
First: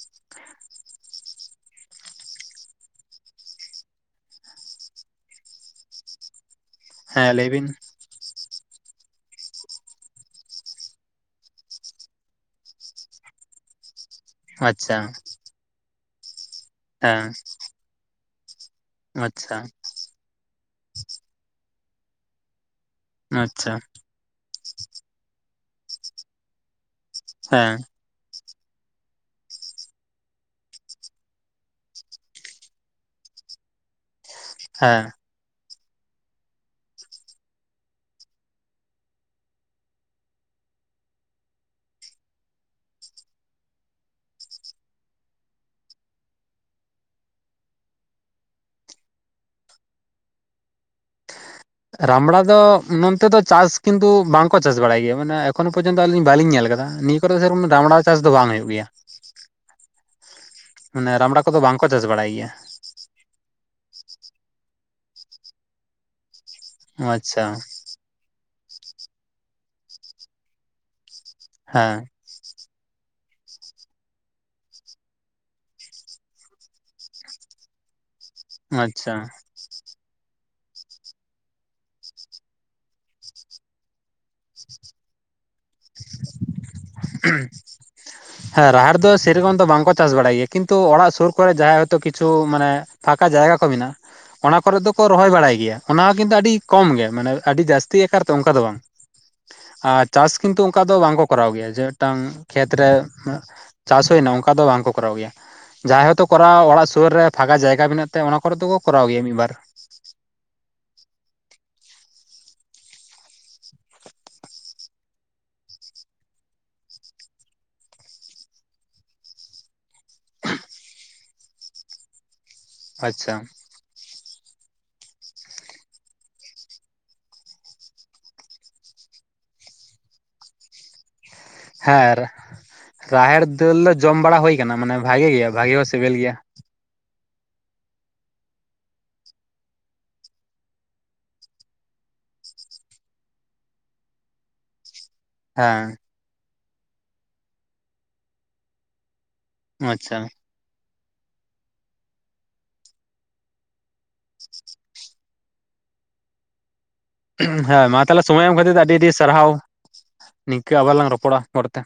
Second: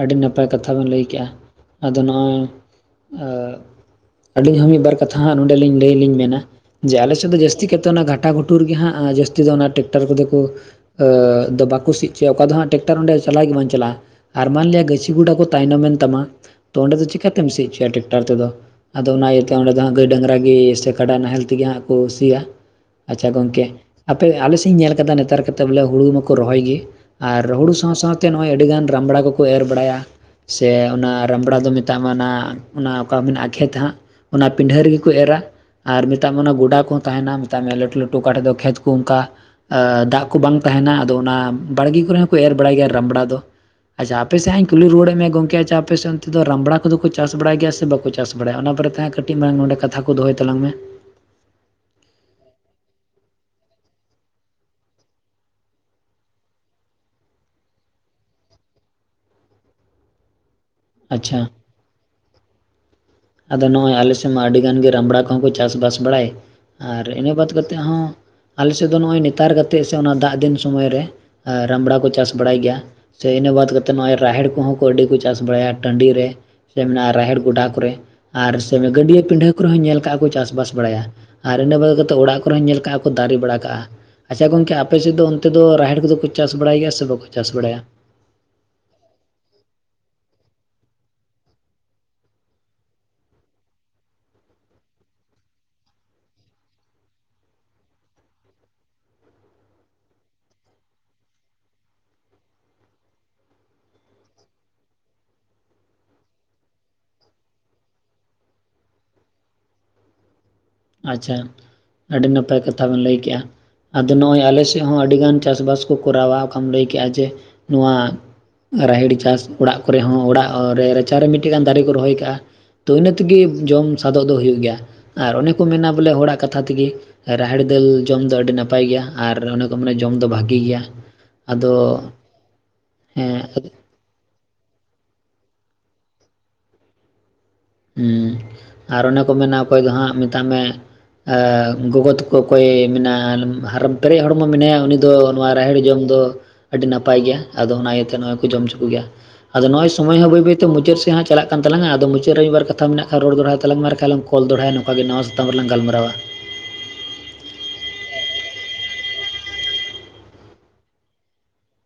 ᱟᱹᱰᱤ ᱱᱟᱯᱟᱭ ᱠᱟᱛᱷᱟ ᱵᱤᱱ ᱞᱟᱹᱭ ᱠᱮᱜ-ᱟ ᱟᱫᱚ ᱱᱚᱜ-ᱚᱭ ᱟᱹᱞᱤᱧ ᱦᱚᱸ ᱢᱤᱫᱵᱟᱨ ᱠᱟᱛᱷᱟ ᱱᱚᱰᱮ ᱞᱟᱹᱭ ᱞᱤᱧ ᱢᱮᱱᱟ ᱡᱮ ᱟᱞᱮᱥᱮᱫ
ᱦᱮᱸ
ᱫᱚ
ᱞᱟᱹᱭ ᱵᱤᱱ
ᱡᱟᱹᱥᱛᱤ ᱠᱟᱛᱮ ᱚᱱᱟ ᱜᱷᱟᱴᱟ ᱜᱷᱩᱴᱩ ᱞᱩᱴᱩᱨ ᱜᱮ ᱦᱟᱸᱜ ᱡᱟᱹᱥᱛᱤ ᱫᱚ ᱚᱱᱟ ᱴᱮᱠᱴᱟᱨ ᱠᱚᱫᱚ ᱠᱚ ᱵᱟᱠᱚ ᱥᱤ ᱚᱪᱚᱭᱟ ᱚᱠᱟ ᱫᱚ ᱦᱟᱸᱟᱜ ᱴᱮᱠᱴᱟᱨ ᱚᱸᱰᱮ ᱪᱟᱞᱟᱣ ᱜᱮ ᱵᱟᱝ ᱪᱟᱞᱟᱜᱼᱟ ᱟᱨ ᱢᱟᱱᱞᱮᱭᱟ
ᱟᱪᱪᱷᱟ
ᱜᱟᱹᱪᱷᱤ ᱜᱚᱰᱟ ᱠᱚ ᱛᱟᱭᱱᱚᱢᱮᱱ ᱛᱟᱢᱟ ᱛᱚ ᱚᱸᱰᱮ ᱫᱚ
ᱦᱮᱸ
ᱪᱤᱠᱟᱛᱮᱢ ᱥᱤ ᱚᱪᱚᱭ-ᱟ ᱴᱮᱠᱴᱟᱨ ᱛᱮᱫᱚ ᱟᱫᱚ ᱚᱱᱟ ᱤᱭᱟᱹᱛᱮ
ᱟᱪᱪᱷᱟ
ᱚᱸᱰᱮ ᱫᱚ ᱦᱟᱸ ᱜᱟᱹᱭ [unintelligible] ᱰᱟᱝᱨᱟ ᱜᱮ ᱥᱮ ᱠᱟᱰᱟ ᱱᱟᱦᱮᱞ ᱛᱮᱜᱮ ᱦᱟᱸᱜ ᱠᱚ ᱥᱤᱭᱟ ᱟᱪᱷᱟ ᱜᱚᱢᱠᱮ
ᱟᱪᱪᱷᱟ
ᱟᱯᱮ ᱟᱞᱮᱥᱮᱫ ᱤᱧ ᱧᱮᱞ ᱟᱠᱟᱫᱟ ᱱᱮᱛᱟᱨ ᱠᱟᱛᱮ ᱵᱚᱞᱮ ᱦᱩᱲᱩ ᱢᱟᱠᱚ ᱨᱚᱦᱚᱭ ᱜᱮ ᱟᱨ ᱦᱩᱲᱩ
ᱦᱮᱸ
ᱥᱟᱶ ᱥᱟᱶᱛᱮ ᱛᱮ ᱱᱚᱜᱼᱚᱭ ᱟᱹᱰᱤ ᱜᱟᱱ ᱨᱟᱢᱵᱲᱟ ᱠᱚᱠᱚ ᱮᱨ ᱵᱟᱲᱟᱭ-ᱟ ᱾ ᱥᱮ ᱚᱱᱟ ᱨᱟᱢᱲᱟ ᱫᱚ ᱢᱮᱛᱟᱜ ᱢᱟ ᱚᱱᱟ ᱚᱱᱟ ᱚᱠᱟ ᱢᱮᱱᱟᱜ-ᱟ ᱠᱷᱮᱛ ᱦᱟᱸᱜ᱾ ᱚᱱᱟ ᱯᱤᱸᱰᱷᱟᱹ ᱨᱮᱜᱮ
ᱦᱮᱸ
ᱠᱩ ᱮᱨ ᱟ᱾ ᱟᱨ ᱢᱮᱛᱟᱜ ᱢᱮ ᱚᱱᱟ ᱜᱚᱰᱟ ᱠᱚᱦᱚᱸ ᱛᱟᱦᱮᱱᱟ ᱢᱮᱛᱟᱜ ᱢᱮᱭᱟ ᱞᱟᱹᱴᱩ ᱞᱟᱹᱴᱩ ᱚᱠᱟᱴᱮᱫ ᱫᱚ ᱠᱷᱮᱛ ᱠᱚ ᱚᱝᱠᱟ ᱟ ᱫᱟᱜ ᱠᱚ ᱵᱟᱝ ᱛᱟᱦᱮᱱᱟ ᱟᱫᱚ ᱚᱱᱟ ᱵᱟᱲᱜᱮ ᱠᱚᱨᱮ ᱦᱚᱸᱠᱚ ᱮᱨ ᱵᱟᱲᱟᱭ ᱜᱮᱭᱟ ᱨᱟᱢᱲᱟ ᱫᱚ᱾ ᱟᱪᱷᱟ ᱟᱯᱮ ᱥᱮᱡ ᱦᱟᱸᱜ ᱠᱩᱞᱤ ᱨᱩᱣᱟᱹᱲᱮᱜ ᱢᱮᱭᱟ ᱜᱚᱢᱠᱮ ᱟᱪᱷᱟ ᱟᱯᱮ ᱥᱮᱫ ᱚᱱᱛᱮ ᱫᱚ ᱨᱟᱢᱲᱟ ᱠᱚᱫᱚ ᱠᱚ ᱪᱟᱥ ᱵᱟᱲᱟᱭ ᱜᱮᱭᱟ ᱥᱮ ᱵᱟᱠᱚ ᱪᱟᱥ ᱵᱟᱲᱟᱭᱟ ᱚᱱᱟ ᱯᱚᱨᱮ ᱛᱟᱦᱮᱸ ᱠᱟᱹᱴᱤᱡ ᱢᱟᱨᱟᱝ ᱱᱚᱰᱮ ᱠᱟᱛᱷᱟ ᱠᱚ ᱫᱚᱦᱚᱭ ᱛᱟᱞᱟᱝ ᱢᱮ᱾
ᱨᱟᱢᱲᱟ ᱫᱚ ᱱᱚᱱᱛᱮ ᱫᱚ ᱪᱟᱥ ᱠᱤᱱᱛᱩ ᱵᱟᱝᱠᱚ ᱪᱟᱥ ᱵᱟᱲᱟᱭ ᱜᱮᱭᱟ ᱢᱟᱱᱮ ᱮᱠᱷᱚᱱᱳ ᱯᱚᱨᱡᱚᱱᱛᱚ ᱟᱹᱞᱤᱧ ᱵᱟᱞᱤᱧ ᱧᱮᱞ ᱟᱠᱟᱫᱟ ᱱᱤᱛ ᱠᱚ ᱨᱮ [inaudible] ᱫᱟᱢᱲᱟ ᱪᱟᱥ ᱫᱚ ᱵᱟᱝ ᱦᱩᱭᱩᱜ ᱜᱮᱭᱟ᱾ ᱢᱟᱱᱮ
ᱟᱪᱪᱷᱟ
ᱨᱟᱢᱲᱟ ᱠᱚᱫᱚ ᱵᱟᱝᱠᱚ ᱪᱟᱥ ᱵᱟᱲᱟᱭ ᱜᱮᱭᱟ᱾
ᱟᱫᱚ ᱱᱚᱜᱼᱚᱭ ᱟᱞᱮ ᱥᱮᱫ ᱢᱟ ᱟᱹᱰᱤ ᱜᱟᱱ ᱜᱮ ᱨᱟᱢᱵᱲᱟ ᱠᱚᱦᱚᱸ ᱠᱚ ᱪᱟᱥᱵᱟᱥ ᱵᱟᱲᱟᱭ᱾ ᱟᱨ ᱤᱱᱟᱹ ᱵᱟᱫᱽ
ᱟᱪᱪᱷᱟ
ᱠᱟᱛᱮᱜ ᱦᱚᱸ ᱟᱞᱮ ᱥᱮᱫ ᱫᱚ ᱱᱚᱜᱼᱚᱭ ᱱᱮᱛᱟᱨ ᱠᱟᱛᱮᱜ ᱥᱮ ᱫᱟᱜ ᱫᱤᱱ ᱥᱚᱢᱚᱭ ᱨᱮ᱾ ᱟ ᱨᱟᱢᱵᱲᱟ ᱠᱚ
ᱦᱮᱸ
ᱪᱟᱥ ᱵᱟᱲᱟᱭ ᱜᱮᱭᱟ᱾ ᱥᱮ ᱤᱱᱟᱹ ᱵᱟᱫᱽ ᱠᱟᱛᱮᱫ ᱱᱚᱜᱼᱚᱭ ᱨᱟᱦᱮᱲ ᱠᱚᱦᱚᱸ ᱠᱚ ᱟᱹᱰᱤ ᱠᱚ ᱪᱟᱥ ᱵᱟᱲᱟᱭᱟ ᱴᱟᱺᱰᱤ ᱨᱮ᱾ ᱥᱮ ᱢᱮᱱᱟᱜᱼᱟ ᱨᱟᱦᱮᱲ ᱜᱚᱰᱟ ᱠᱚᱨᱮ ᱟᱨ ᱥᱮ
ᱟᱪᱪᱷᱟ
ᱜᱟᱹᱰᱭᱟᱹ ᱯᱤᱰᱷᱟᱹ ᱠᱚᱨᱮ ᱦᱚᱸᱧ ᱧᱮᱞ ᱠᱟᱜᱼᱟ ᱠᱚ ᱪᱟᱥ ᱵᱟᱲᱟᱭᱟ ᱟᱨ ᱤᱱᱟᱹ ᱵᱟᱫᱽ ᱠᱟᱛᱮ ᱚᱲᱟᱜ ᱠᱚᱨᱮ ᱦᱚᱸᱧ ᱧᱮᱞ ᱠᱟᱜᱼᱟ ᱠᱚ ᱫᱟᱨᱮ ᱵᱟᱲᱟ ᱠᱟᱜᱼᱟ᱾ ᱟᱪᱪᱷᱟ ᱜᱚᱝᱠᱮ ᱟᱯᱮᱥᱮᱫ ᱫᱚ ᱚᱱᱛᱮ ᱫᱚ ᱨᱟᱦᱮᱲ ᱠᱚᱫᱚ ᱠᱚ ᱪᱟᱥ ᱵᱟᱲᱟᱭ ᱜᱮᱭᱟ ᱥᱮ ᱵᱟᱠᱚ ᱪᱟᱥ ᱵᱟᱲᱟᱭᱟ᱾
ᱦᱮᱸ ᱨᱟᱦᱮᱲ ᱫᱚ ᱥᱮᱨᱚᱠᱚᱢ ᱫᱚ ᱵᱟᱝᱠᱚ ᱪᱟᱥ ᱵᱟᱲᱟᱭ ᱜᱮᱭᱟ ᱠᱤᱱᱛᱩ ᱚᱲᱟᱜ ᱥᱩᱨ ᱠᱚᱨᱮ ᱡᱟᱦᱟᱸᱭ ᱦᱚᱭᱛᱳ ᱠᱤᱪᱷᱩ ᱢᱟᱱᱮ ᱯᱷᱟᱠᱟ ᱡᱟᱭᱜᱟ ᱠᱚ ᱢᱮᱱᱟᱜᱼᱟ᱾ ᱚᱱᱟ ᱠᱚᱨᱮ ᱫᱚᱠᱚ ᱨᱚᱦᱚᱭ ᱵᱟᱲᱟᱭ ᱜᱮᱭᱟ ᱚᱱᱟ ᱦᱚᱸ ᱠᱤᱱᱛᱩ ᱟᱹᱰᱤ ᱠᱚᱢ ᱜᱮ ᱢᱟᱱᱮ ᱟᱹᱰᱤ ᱡᱟᱹᱥᱛᱤ ᱟᱠᱟᱨ ᱛᱮ ᱚᱱᱠᱟ ᱫᱚ ᱵᱟᱝ᱾
[inaudible]
ᱟᱨ ᱪᱟᱥ ᱠᱤᱱᱛᱩ ᱚᱱᱠᱟ ᱫᱚ ᱵᱟᱝᱠᱚ ᱠᱚᱨᱟᱣ ᱜᱮᱭᱟ ᱡᱮ ᱢᱤᱫᱴᱟᱝ ᱠᱷᱮᱛᱨᱮ ᱪᱟᱥ ᱦᱩᱭᱱᱟ ᱚᱱᱠᱟ ᱫᱚ ᱵᱟᱝ ᱠᱚᱨᱟᱣ ᱜᱮᱭᱟ᱾ ᱡᱟᱦᱟᱸᱭ ᱦᱚᱛᱳ ᱠᱚᱨᱟᱣᱟ ᱚᱲᱟᱜ ᱥᱩᱨᱨᱮ ᱯᱷᱟᱸᱠᱟ ᱡᱟᱭᱜᱟ ᱢᱮᱱᱟᱜ ᱛᱟᱭᱟ ᱚᱱᱟ ᱠᱚᱨᱮ ᱫᱚᱠᱚ ᱠᱚᱨᱟᱣ ᱜᱮᱭᱟ ᱢᱤᱫ ᱵᱟᱨ᱾
ᱟᱪᱪᱷᱟ ᱟᱹᱰᱤ ᱱᱟᱯᱟᱭ ᱠᱟᱛᱷᱟ ᱵᱤᱱ ᱞᱟᱹᱭ ᱠᱮᱜᱼᱟ᱾ ᱟᱫᱚ ᱱᱚᱜᱼᱚᱭ ᱟᱞᱮ ᱥᱮᱫ ᱦᱚᱸ ᱟᱹᱰᱤᱜᱟᱱ ᱪᱟᱥᱼᱵᱟᱥ ᱠᱚ ᱠᱚᱨᱟᱣᱟ ᱚᱠᱟᱢ ᱞᱟᱹᱭ ᱠᱮᱜᱼᱟ ᱡᱮ ᱱᱚᱣᱟ ᱨᱟᱦᱮᱲ ᱪᱟᱥ ᱚᱲᱟᱜ ᱠᱚᱨᱮ ᱦᱚᱸ ᱚᱲᱟᱜ ᱨᱮ ᱨᱟᱪᱟᱨᱮ ᱢᱤᱫᱴᱮᱱ ᱜᱟᱱ ᱫᱟᱨᱮ ᱠᱚ ᱨᱚᱦᱚᱭ ᱠᱟᱜᱼᱟ᱾ ᱛᱚ ᱤᱱᱟᱹ
ᱟᱪᱪᱷᱟ
ᱛᱮᱜᱮ ᱡᱚᱢ ᱥᱟᱫᱚᱜ ᱫᱚ ᱦᱩᱭᱩᱜ ᱜᱮᱭᱟ ᱟᱨ ᱚᱱᱮ ᱠᱚ ᱢᱮᱱᱟ ᱵᱚᱞᱮ ᱦᱚᱲᱟᱜ ᱠᱟᱛᱷᱟ ᱛᱮᱜᱮ ᱨᱟᱦᱮᱲ ᱫᱟᱹᱞ ᱡᱚᱢ ᱫᱚ ᱟᱹᱰᱤ ᱱᱟᱯᱟᱭ ᱜᱮᱭᱟ ᱟᱨ ᱚᱱᱮ ᱠᱚ ᱢᱟᱱᱮ ᱡᱚᱢ ᱫᱚ ᱵᱷᱟᱹᱜᱤ ᱜᱮᱭᱟ᱾ ᱟᱫᱚ
ᱟᱨ ᱨᱟᱦᱮᱲ
ᱦᱮᱸ
ᱫᱟᱹᱞ ᱫᱚ ᱡᱚᱢ ᱵᱟᱲᱟ ᱦᱩᱭ ᱟᱠᱟᱱᱟ ᱢᱟᱱᱮ ᱵᱷᱟᱹᱜᱤ ᱜᱮᱭᱟ ᱵᱷᱟᱜᱮ ᱦᱚᱸ ᱥᱤᱵᱤᱞ ᱜᱮᱭᱟ᱾
ᱦᱮᱸ ᱟᱨ ᱚᱱᱮ ᱠᱚ ᱢᱮᱱᱟ ᱚᱠᱚᱭ ᱫᱚ ᱦᱟᱸᱜ ᱢᱮᱛᱟᱜ ᱢᱮ᱾ ᱟ ᱜᱚᱜᱚ ᱛᱟᱠᱚ ᱚᱠᱚᱭ ᱢᱮᱱᱟ [unintelligible] ᱯᱮᱨᱮᱡ ᱦᱚᱲᱢᱚ ᱢᱮᱱᱟᱭᱟ ᱩᱱᱤ ᱫᱚᱼᱼ ᱱᱚᱣᱟ ᱨᱟᱦᱮᱲ
ᱦᱮᱸ
ᱡᱚᱢ ᱫᱚ ᱟᱹᱰᱤ ᱱᱟᱯᱟᱭ ᱜᱮᱭᱟ ᱟᱫᱚ ᱚᱱᱟ ᱤᱭᱟᱹᱛᱮ ᱱᱚᱜᱼᱚᱭ ᱠᱚ ᱡᱚᱢ ᱦᱚᱪᱚ ᱠᱚ ᱜᱮᱭᱟ᱾ ᱟᱫᱚ ᱱᱚᱜᱼᱚᱭ
ᱟᱪᱪᱷᱟ
ᱥᱚᱢᱚᱭ ᱦᱚᱸ ᱵᱟᱹᱭ ᱵᱟᱹᱭᱛᱮ ᱢᱩᱪᱟᱹᱫ ᱥᱮ ᱦᱟᱸᱜ ᱪᱟᱞᱟᱜ ᱠᱟᱱ ᱛᱟᱞᱟᱟ ᱟᱫᱚ ᱪᱮᱫ ᱨᱮ ᱢᱤᱫ ᱵᱟᱨ ᱠᱟᱛᱷᱟ ᱢᱮᱱᱟᱜ ᱠᱷᱟᱱ ᱨᱚᱲ ᱫᱚᱲᱦᱲᱟ ᱛᱟᱞᱟᱝ ᱢᱮ ᱟᱨ ᱠᱷᱟᱡ ᱞᱟᱝ ᱠᱚᱞ ᱫᱚᱲᱦᱟᱭᱟ ᱱᱚᱝᱠᱟ ᱜᱮ ᱱᱚᱣᱟᱣᱟ ᱥᱟᱛᱟᱢ ᱨᱮᱞᱟᱝ ᱜᱟᱞᱢᱟᱨᱟᱣᱟ᱾
ᱦᱮᱸ ᱢᱟ ᱛᱟᱦᱚᱞᱮ ᱥᱚᱢᱚᱭ ᱮᱢ ᱠᱷᱟᱹᱛᱤᱨ ᱟᱹᱰᱤ ᱟᱹᱰᱤ ᱥᱟᱨᱦᱟᱣ ᱱᱤᱝᱠᱟᱹ ᱟᱵᱟᱨ ᱞᱟᱝ ᱨᱚᱯᱚᱲᱟ ᱯᱚᱲᱮᱛᱮ᱾